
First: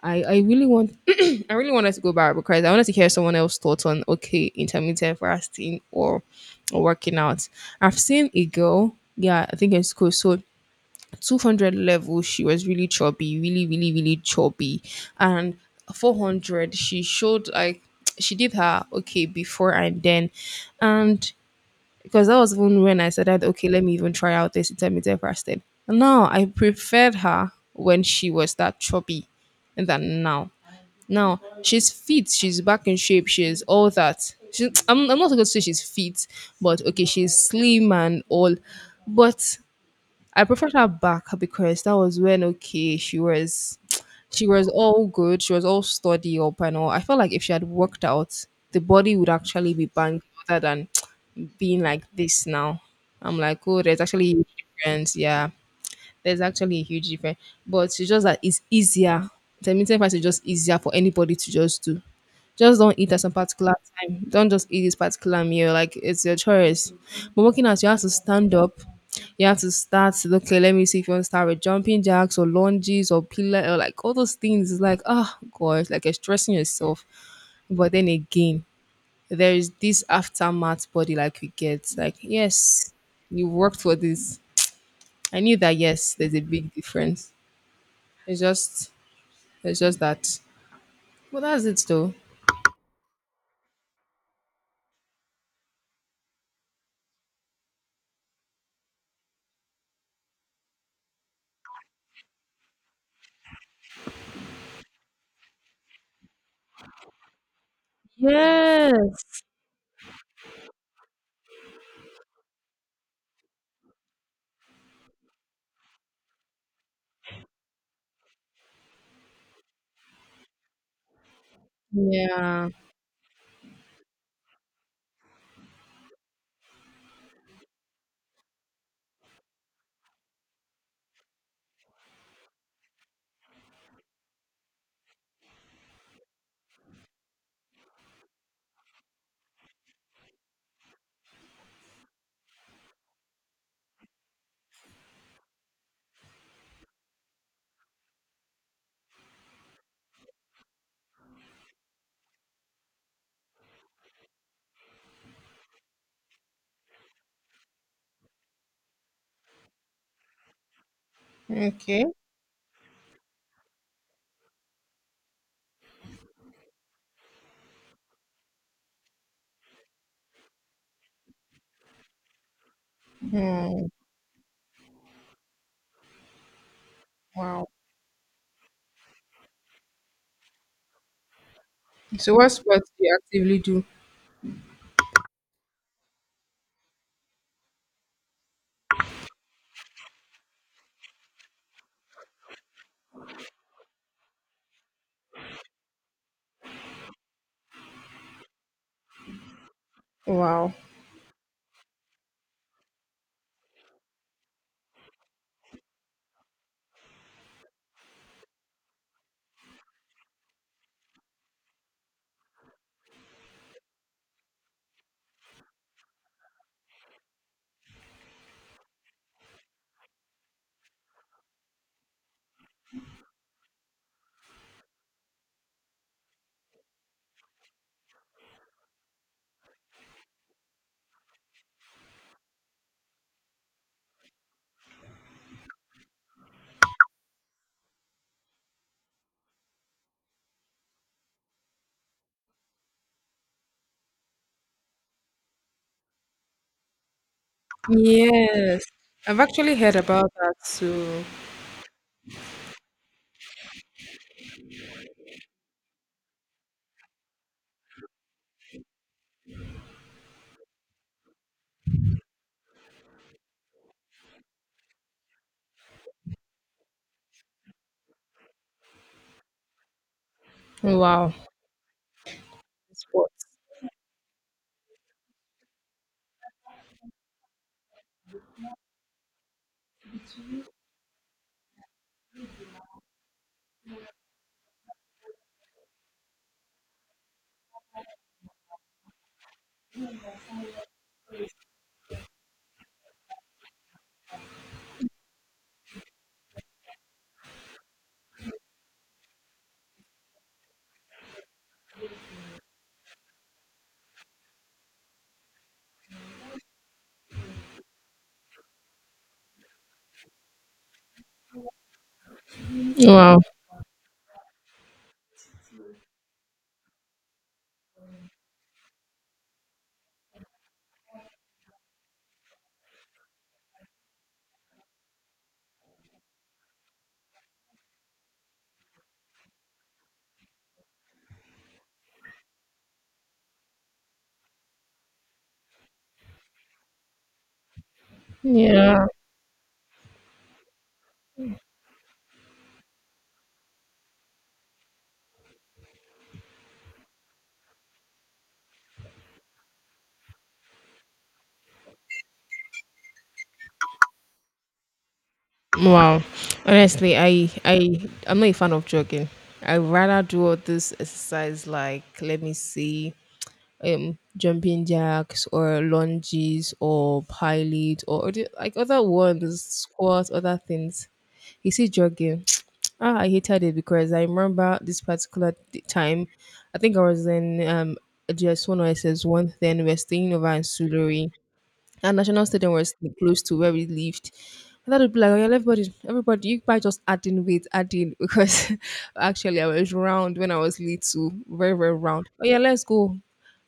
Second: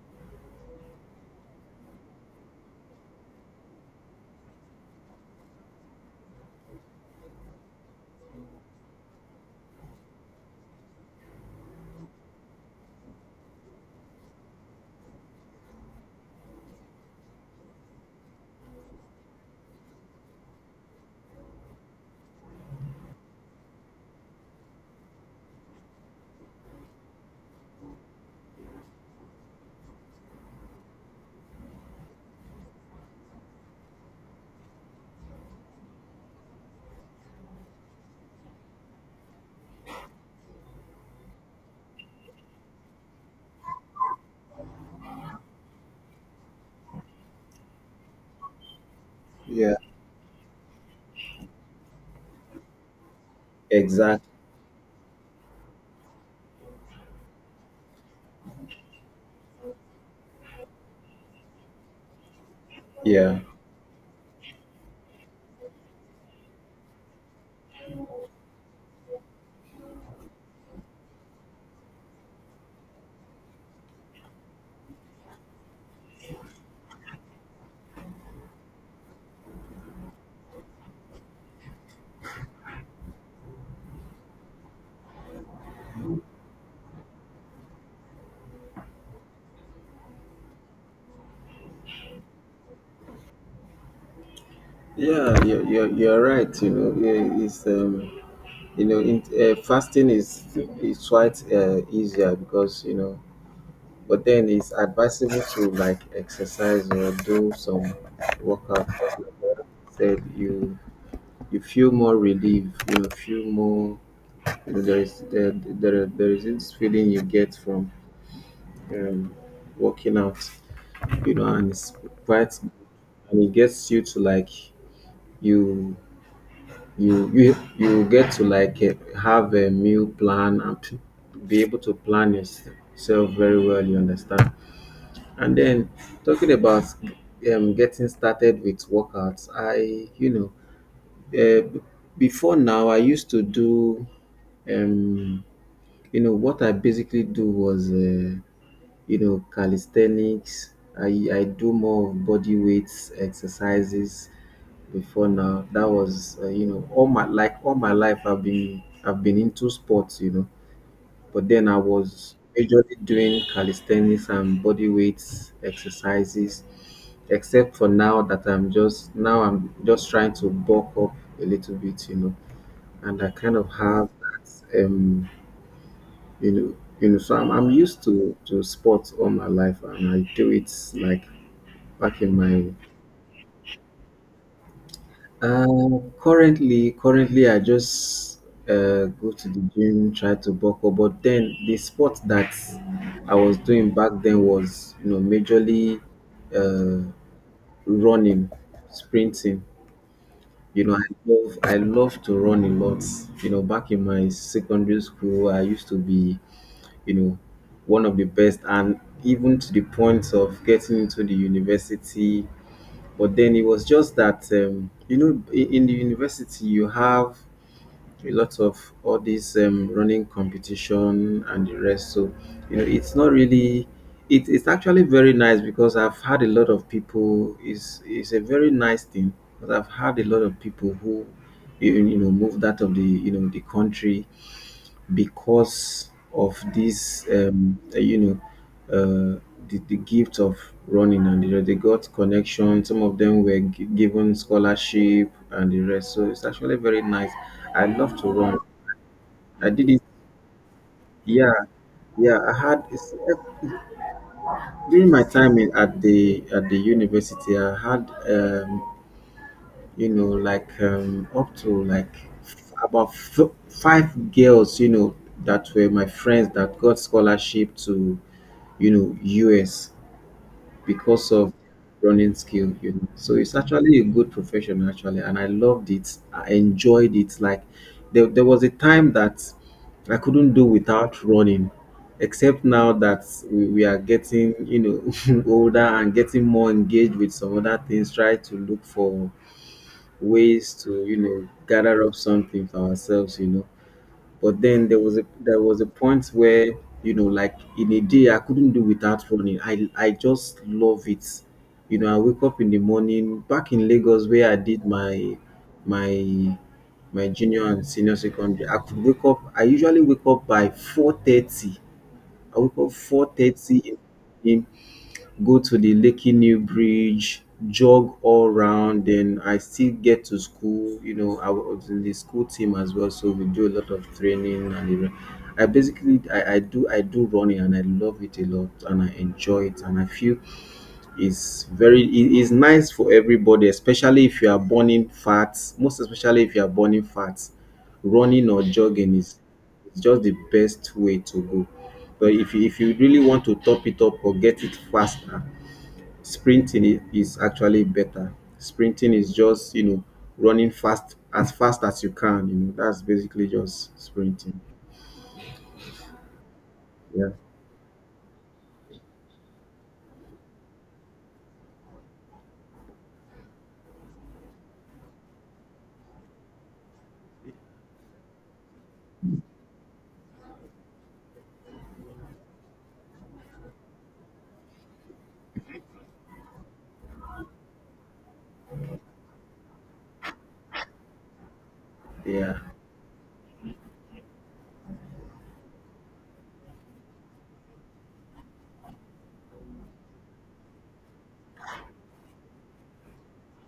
S1: I really want I really wanted to go back because I wanted to hear someone else's thoughts on okay intermittent fasting or working out. I've seen a girl, yeah, I think it's cool. So 200 level, she was really chubby, really really really chubby, and 400, she showed like she did her okay before, and then and because that was even when I said that, okay, let me even try out this intermittent fasting. No, I preferred her when she was that chubby than now. Now she's fit, she's back in shape, she's all that. She, I'm not going to say she's fit, but okay, she's slim and all. But I preferred her back, because that was when, okay, she was all good, she was all sturdy up and all. I felt like if she had worked out, the body would actually
S2: Yeah,
S1: be banged, other than being like this now. I'm like, oh, there's
S2: exact.
S1: actually a difference. Yeah, there's actually a huge difference, but it's just that it's easier. Intermittent fasting is just easier for anybody to just do. Just don't eat at some
S2: Yeah,
S1: particular time. Don't just eat this particular meal. Like, it's your choice. But working out, you have to stand up. You have to start. Okay, let me see if you want to start with jumping jacks or lunges or pillar or like all those things. It's like, oh god, like you're stressing yourself. But then again, there is this aftermath body like you get. Like, yes, you worked for this. I knew that, yes, there's a big difference. It's just it's just that. Well, that's it though.
S2: yeah. You're right. You know, yeah, it's you know, in, fasting is quite easier, because, you know, but then it's advisable to like exercise or do some workout.
S1: Yes.
S2: Said you, feel more relief. You feel more, there is there is this feeling you get from um, working out, you know, and it's quite,
S1: Yeah.
S2: and it gets you to like, you you get to like, have a meal plan and to be able to plan yourself very well, you understand. And then, talking about getting started with workouts, I, you know, uh, b- before now I used to do um you know, what I basically do was, you know, calisthenics. I do more of body weights exercises before now. That was, you know, all my, like all my life, I've been into sports, you know. But then I
S1: Okay.
S2: was majorly doing calisthenics and body weights exercises, except for now that I'm just now I'm just trying to bulk up a little bit, you know, and I kind of
S1: Hmm.
S2: have that you know, so,
S1: Wow.
S2: I'm used to sports all my life, and I do it, like, back
S1: So
S2: in
S1: what
S2: my,
S1: sports do you actively do?
S2: uh currently I just go to the gym, try to buckle. But then the sport that I was doing back then was, you know, majorly uh running, sprinting.
S1: Wow.
S2: You know, I love I love to run a lot. You know, back in my secondary school, I used to be, you know, one of the best, and even to the point of getting into the university. But then it was just that, you know, in the university, you have a lot of all this running competition and the rest. So, you know, it's not really. It's actually very nice, because I've had a lot of people. It's a very nice thing, because I've had a lot of people who, you know, moved out of the, you know, the country, because of this, you know, uh, the, gift of running, and you know, they got connection. Some of them were given scholarship and the rest. So it's actually very nice. I love to run.
S1: Yes. I've
S2: I
S1: actually
S2: did
S1: heard
S2: it.
S1: about that too.
S2: Yeah, yeah. I had it's- during my time in, at the university, I had you know, like up to like five girls, you know, that were my friends that got scholarship to, you know, US, because
S1: Wow.
S2: of running skill. You know, so
S1: Sports.
S2: it's actually a good profession actually, and I loved it. I enjoyed it. Like, there, was a time that I couldn't do without running. Except now that we are getting, you know, older and getting more engaged with some other things, try to look for ways to, you know, gather up something for ourselves, you know. But then there was a, point where, you know, like in a day, I couldn't do without running. I just love it, you know. I wake up in the morning. Back in Lagos, where I did my, my my junior and senior secondary, I could wake up, I usually wake up by 4:30. I wake up four
S1: Wow.
S2: thirty in, go to the Lekki New Bridge, jog all round. Then I still get to school. You know, I was in the school team as well, so we do a lot of training and the, I basically, I do I do running and I love it a lot, and I enjoy it, and I feel it's very, it is nice for everybody, especially if you are burning fat, most especially if you are burning fat. Running or
S1: Yeah.
S2: jogging is, it's just the best way to go. But if you, really want to top it up or get it faster, sprinting is actually better. Sprinting is just, you know, running fast as you can, you know. That's basically just sprinting.
S1: Wow. Honestly,
S2: Yeah.
S1: I'm not a fan of jogging. I rather do all this exercise like let me see jumping jacks or lunges or pie like other ones, squats, other things. You see jogging. Ah, I hated it because I remember this particular time. I think I was in GS1 or SS1, then we were staying over in Suluri. And National
S2: Yeah.
S1: Stadium was close to where we lived. And that would be like, "Oh, yeah, everybody, you guys just adding weight, adding because actually I was round when I was little, very, very round. Oh yeah, let's go."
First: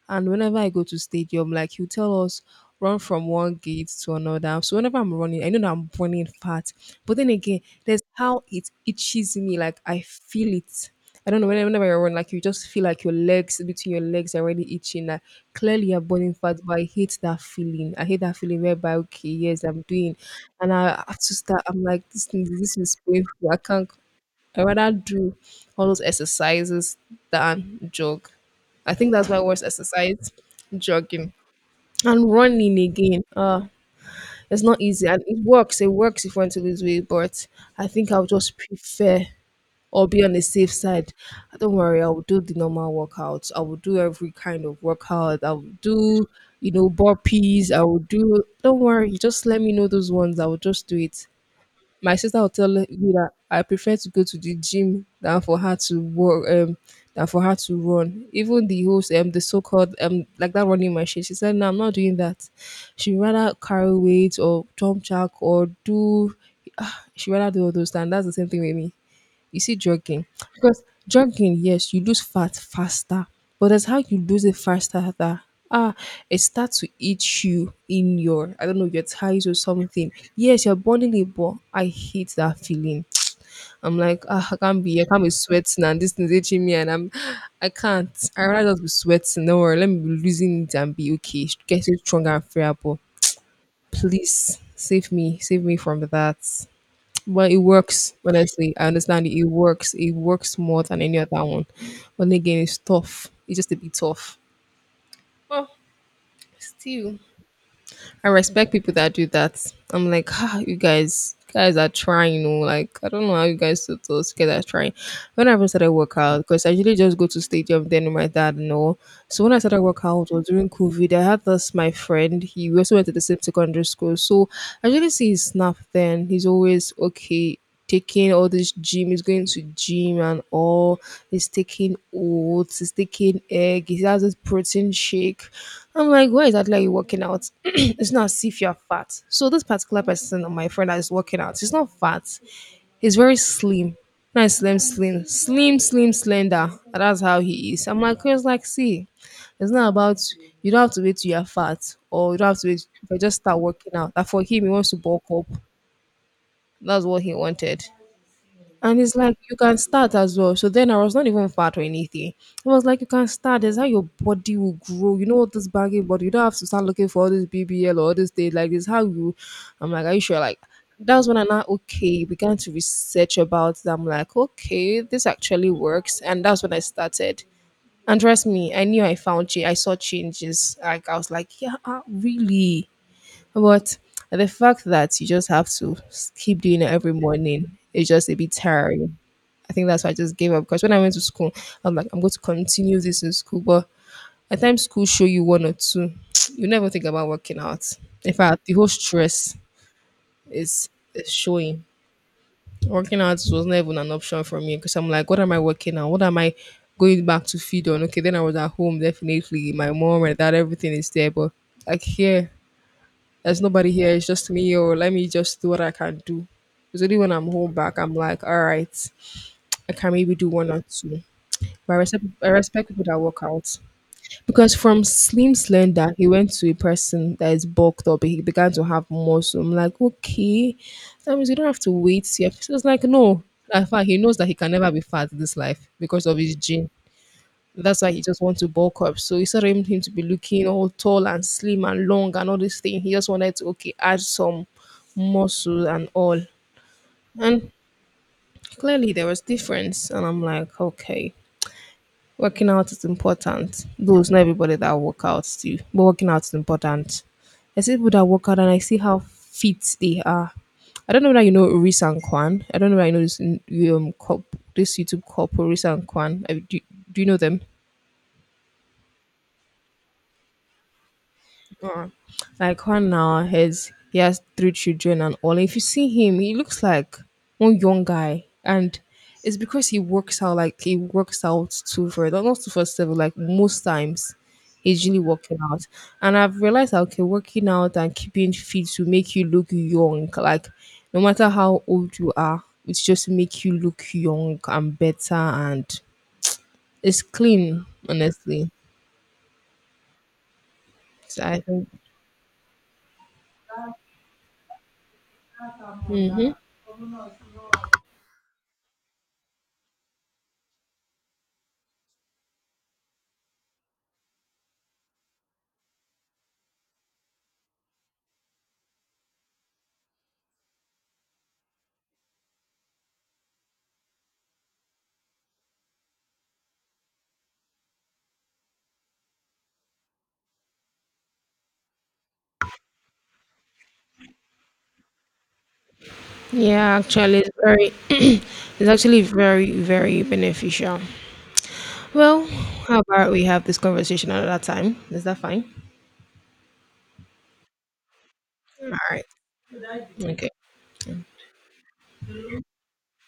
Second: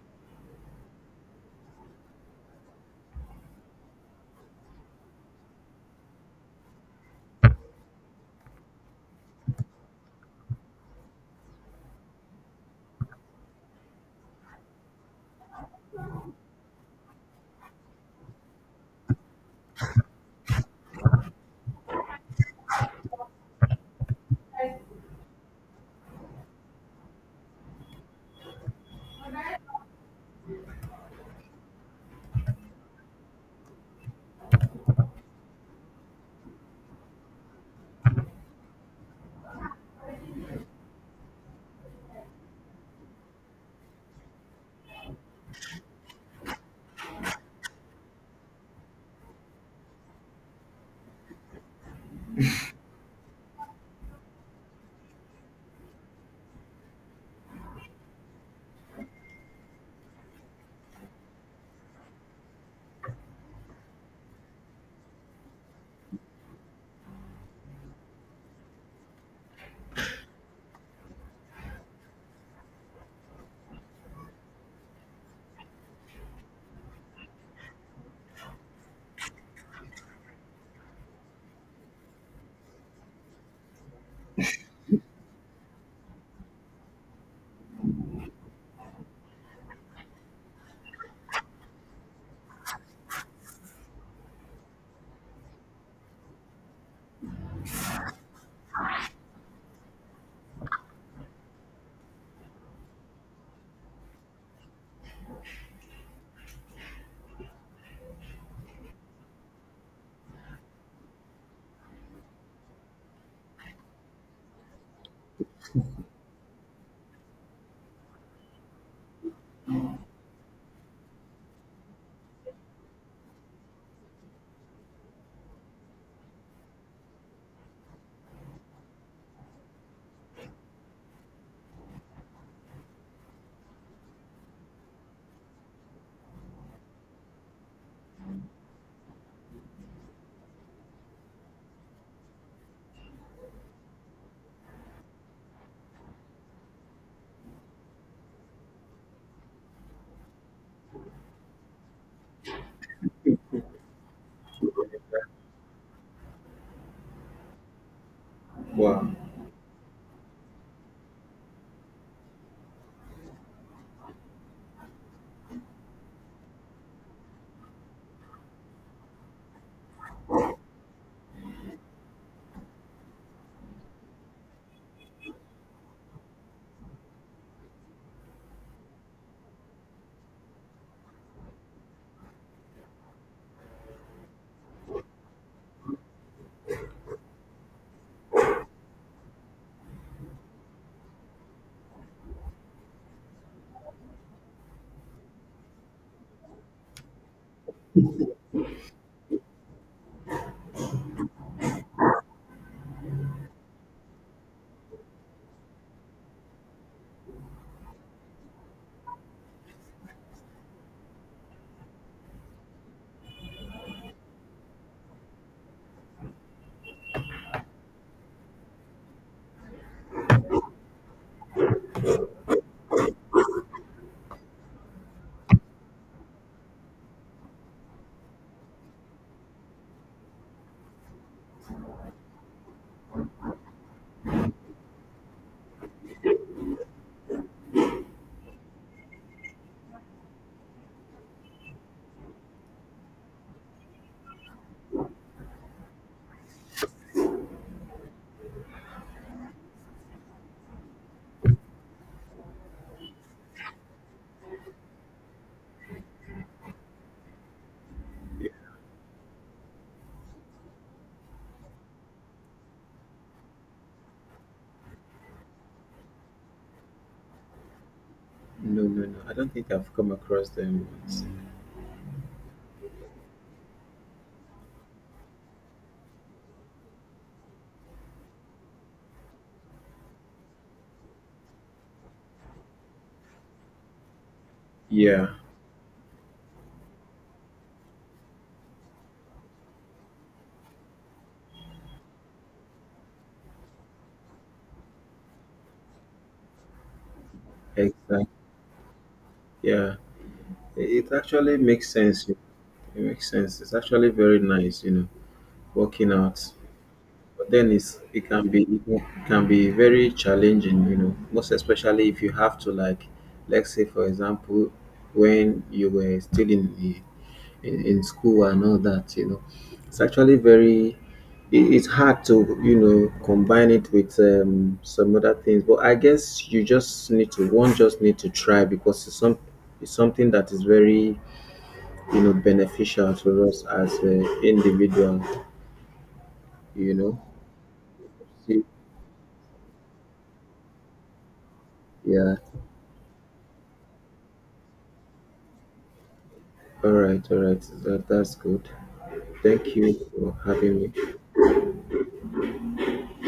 S1: And whenever I go to stadium, like, he'll tell us, run from one gate to another. So whenever I'm running, I know that I'm running fast. But then again, there's how it itches me. Like, I feel it. I don't know. Whenever you run, like you just feel like your legs, between your legs are already itching. Like, clearly you're burning fat, but I hate that feeling. I hate that feeling whereby, okay, yes, I'm doing, and I have to start. I'm like, this thing, this is painful. I can't. I rather do all those exercises than jog. I think that's my worst exercise, jogging and running again. It's not easy, and it works. It works if you want to lose weight, but I think I'll just prefer or be on the safe side. Don't worry, I will do the normal workouts. I will do every kind of workout. I will do, you know, burpees. I will do. Don't worry, just let me know those ones. I will just do it. My sister will tell me that I prefer to go to the gym than for her to work, than for her to run. Even the host, the so-called, like that running machine, she said, "No, I'm not doing that." She rather carry weights or jump jack or do. She rather do all those things. That's the same thing with me. You see, jogging, because jogging, yes, you lose fat faster, but that's how you lose it faster, that ah, it starts to eat you in your, I don't know, your thighs or something. Yes, you're burning it, but I hate that feeling. I'm like, ah, I can't be sweating, and this is itching me, and I can't. I rather just be sweating. No worry, let me be losing it and be okay. Get it stronger and fairer, but please save me from that. But it works. Honestly, I understand it. It works. It works more than any other one. But then again, it's tough. It's just a bit tough. Well, still, I respect people that do that. I'm like, ah, you guys are trying. You know, like, I don't know how you guys do. Those guys trying. When I even started workout, because I usually just go to stadium then with my dad and all. So when I started workout, was during COVID. I had this my friend. He we also went to the same secondary school. So I usually see his snap. Then he's always okay, taking all this gym, he's going to gym and all, he's taking oats, he's taking egg, he has this protein shake. I'm like, why is that like working out? It's not as if you're fat. So this particular person, my friend that is working out, he's not fat. He's very slim. Nice slim, slim, slim, slim, slender. And that's how he is. I'm like, it's like, see, it's not about, you don't have to wait till you're fat, or you don't have to wait. If, just start working out, that for him, he wants to bulk up. That's what he wanted. And
S2: Wow.
S1: it's like, you can start as well. So then I was not even fat or anything. It was like, you can start. That's how your body will grow. You know what, this baggy body. You don't have to start looking for all this BBL or all this thing like this. How you? I'm like, are you sure? Like, that's when I'm not okay. Began to research about it. I'm like, okay, this actually works. And that's when I started. And trust me, I knew I found change. I saw changes. Like, I was like, yeah, ah, really. But the fact that you just have to keep doing it every morning is just a bit tiring. I think that's why I just gave up. Because when I went to school, I'm like, I'm going to continue this in school. But at times, school show you one or two, you never think about working out. In fact, the whole stress is, is showing. Working out was not even an option for me, because I'm like, what am I working on? What am I going back to feed on? Okay, then I was at home, definitely. My mom, and dad, everything is there. But like here, there's nobody here, it's just me, or let me just do what I can do. It's only when I'm home back, I'm like, all right, I can maybe do one or two. But I respect people that work out. Because from slim slender, he went to a person that is bulked up. He began to have muscle. I'm like, okay, that means you don't have to wait. Yeah. So it's like, no. In fact, he knows that he can never be fat in this life because of his gene. That's why he just wants to bulk up. So instead of him to be looking all tall and slim and long and all this thing, he just wanted to, okay, add some muscle and all. And clearly there was difference. And I'm like, okay, working out is important. Though it's not everybody that work out too, but working out is important. I see people that work out, and I see how fit they are. I don't know whether you know Risan Kwan. I don't know whether you know this um, cop, this YouTube couple, Risan Kwan. Do you know them?
S2: No, I don't think I've come across them. Once.
S1: Mm. Like, one now, his he has three children and all. If you see him, he looks like one young guy, and it's because he works out. Like, he works out two for, not two for seven. Like, most times, he's usually
S2: Yeah,
S1: working out. And I've realized that, okay, working out and keeping fit will make you look young. Like, no matter how old you are, it's just make you look young and better, and it's clean.
S2: exactly.
S1: Honestly,
S2: Yeah. It
S1: so
S2: actually
S1: I think.
S2: makes sense. It makes sense. It's actually very nice, you know, working out. But then it's, it can be, it can be very challenging, you know, most especially if you have to like, let's say, for example, when you were still in the, in school and all that, you know. It's actually very, it's hard to, you know, combine it with some other things. But I guess you just need to one, just need to try, because it's some, it's something that is very, you know, beneficial to us as an individual, you
S1: Yeah,
S2: know.
S1: actually, it's very,
S2: See,
S1: it's actually very, very beneficial.
S2: yeah.
S1: Well, how about we have this conversation another time? Is that fine?
S2: All right, all right. That's good.
S1: All right.
S2: Thank you for
S1: Okay.
S2: having me.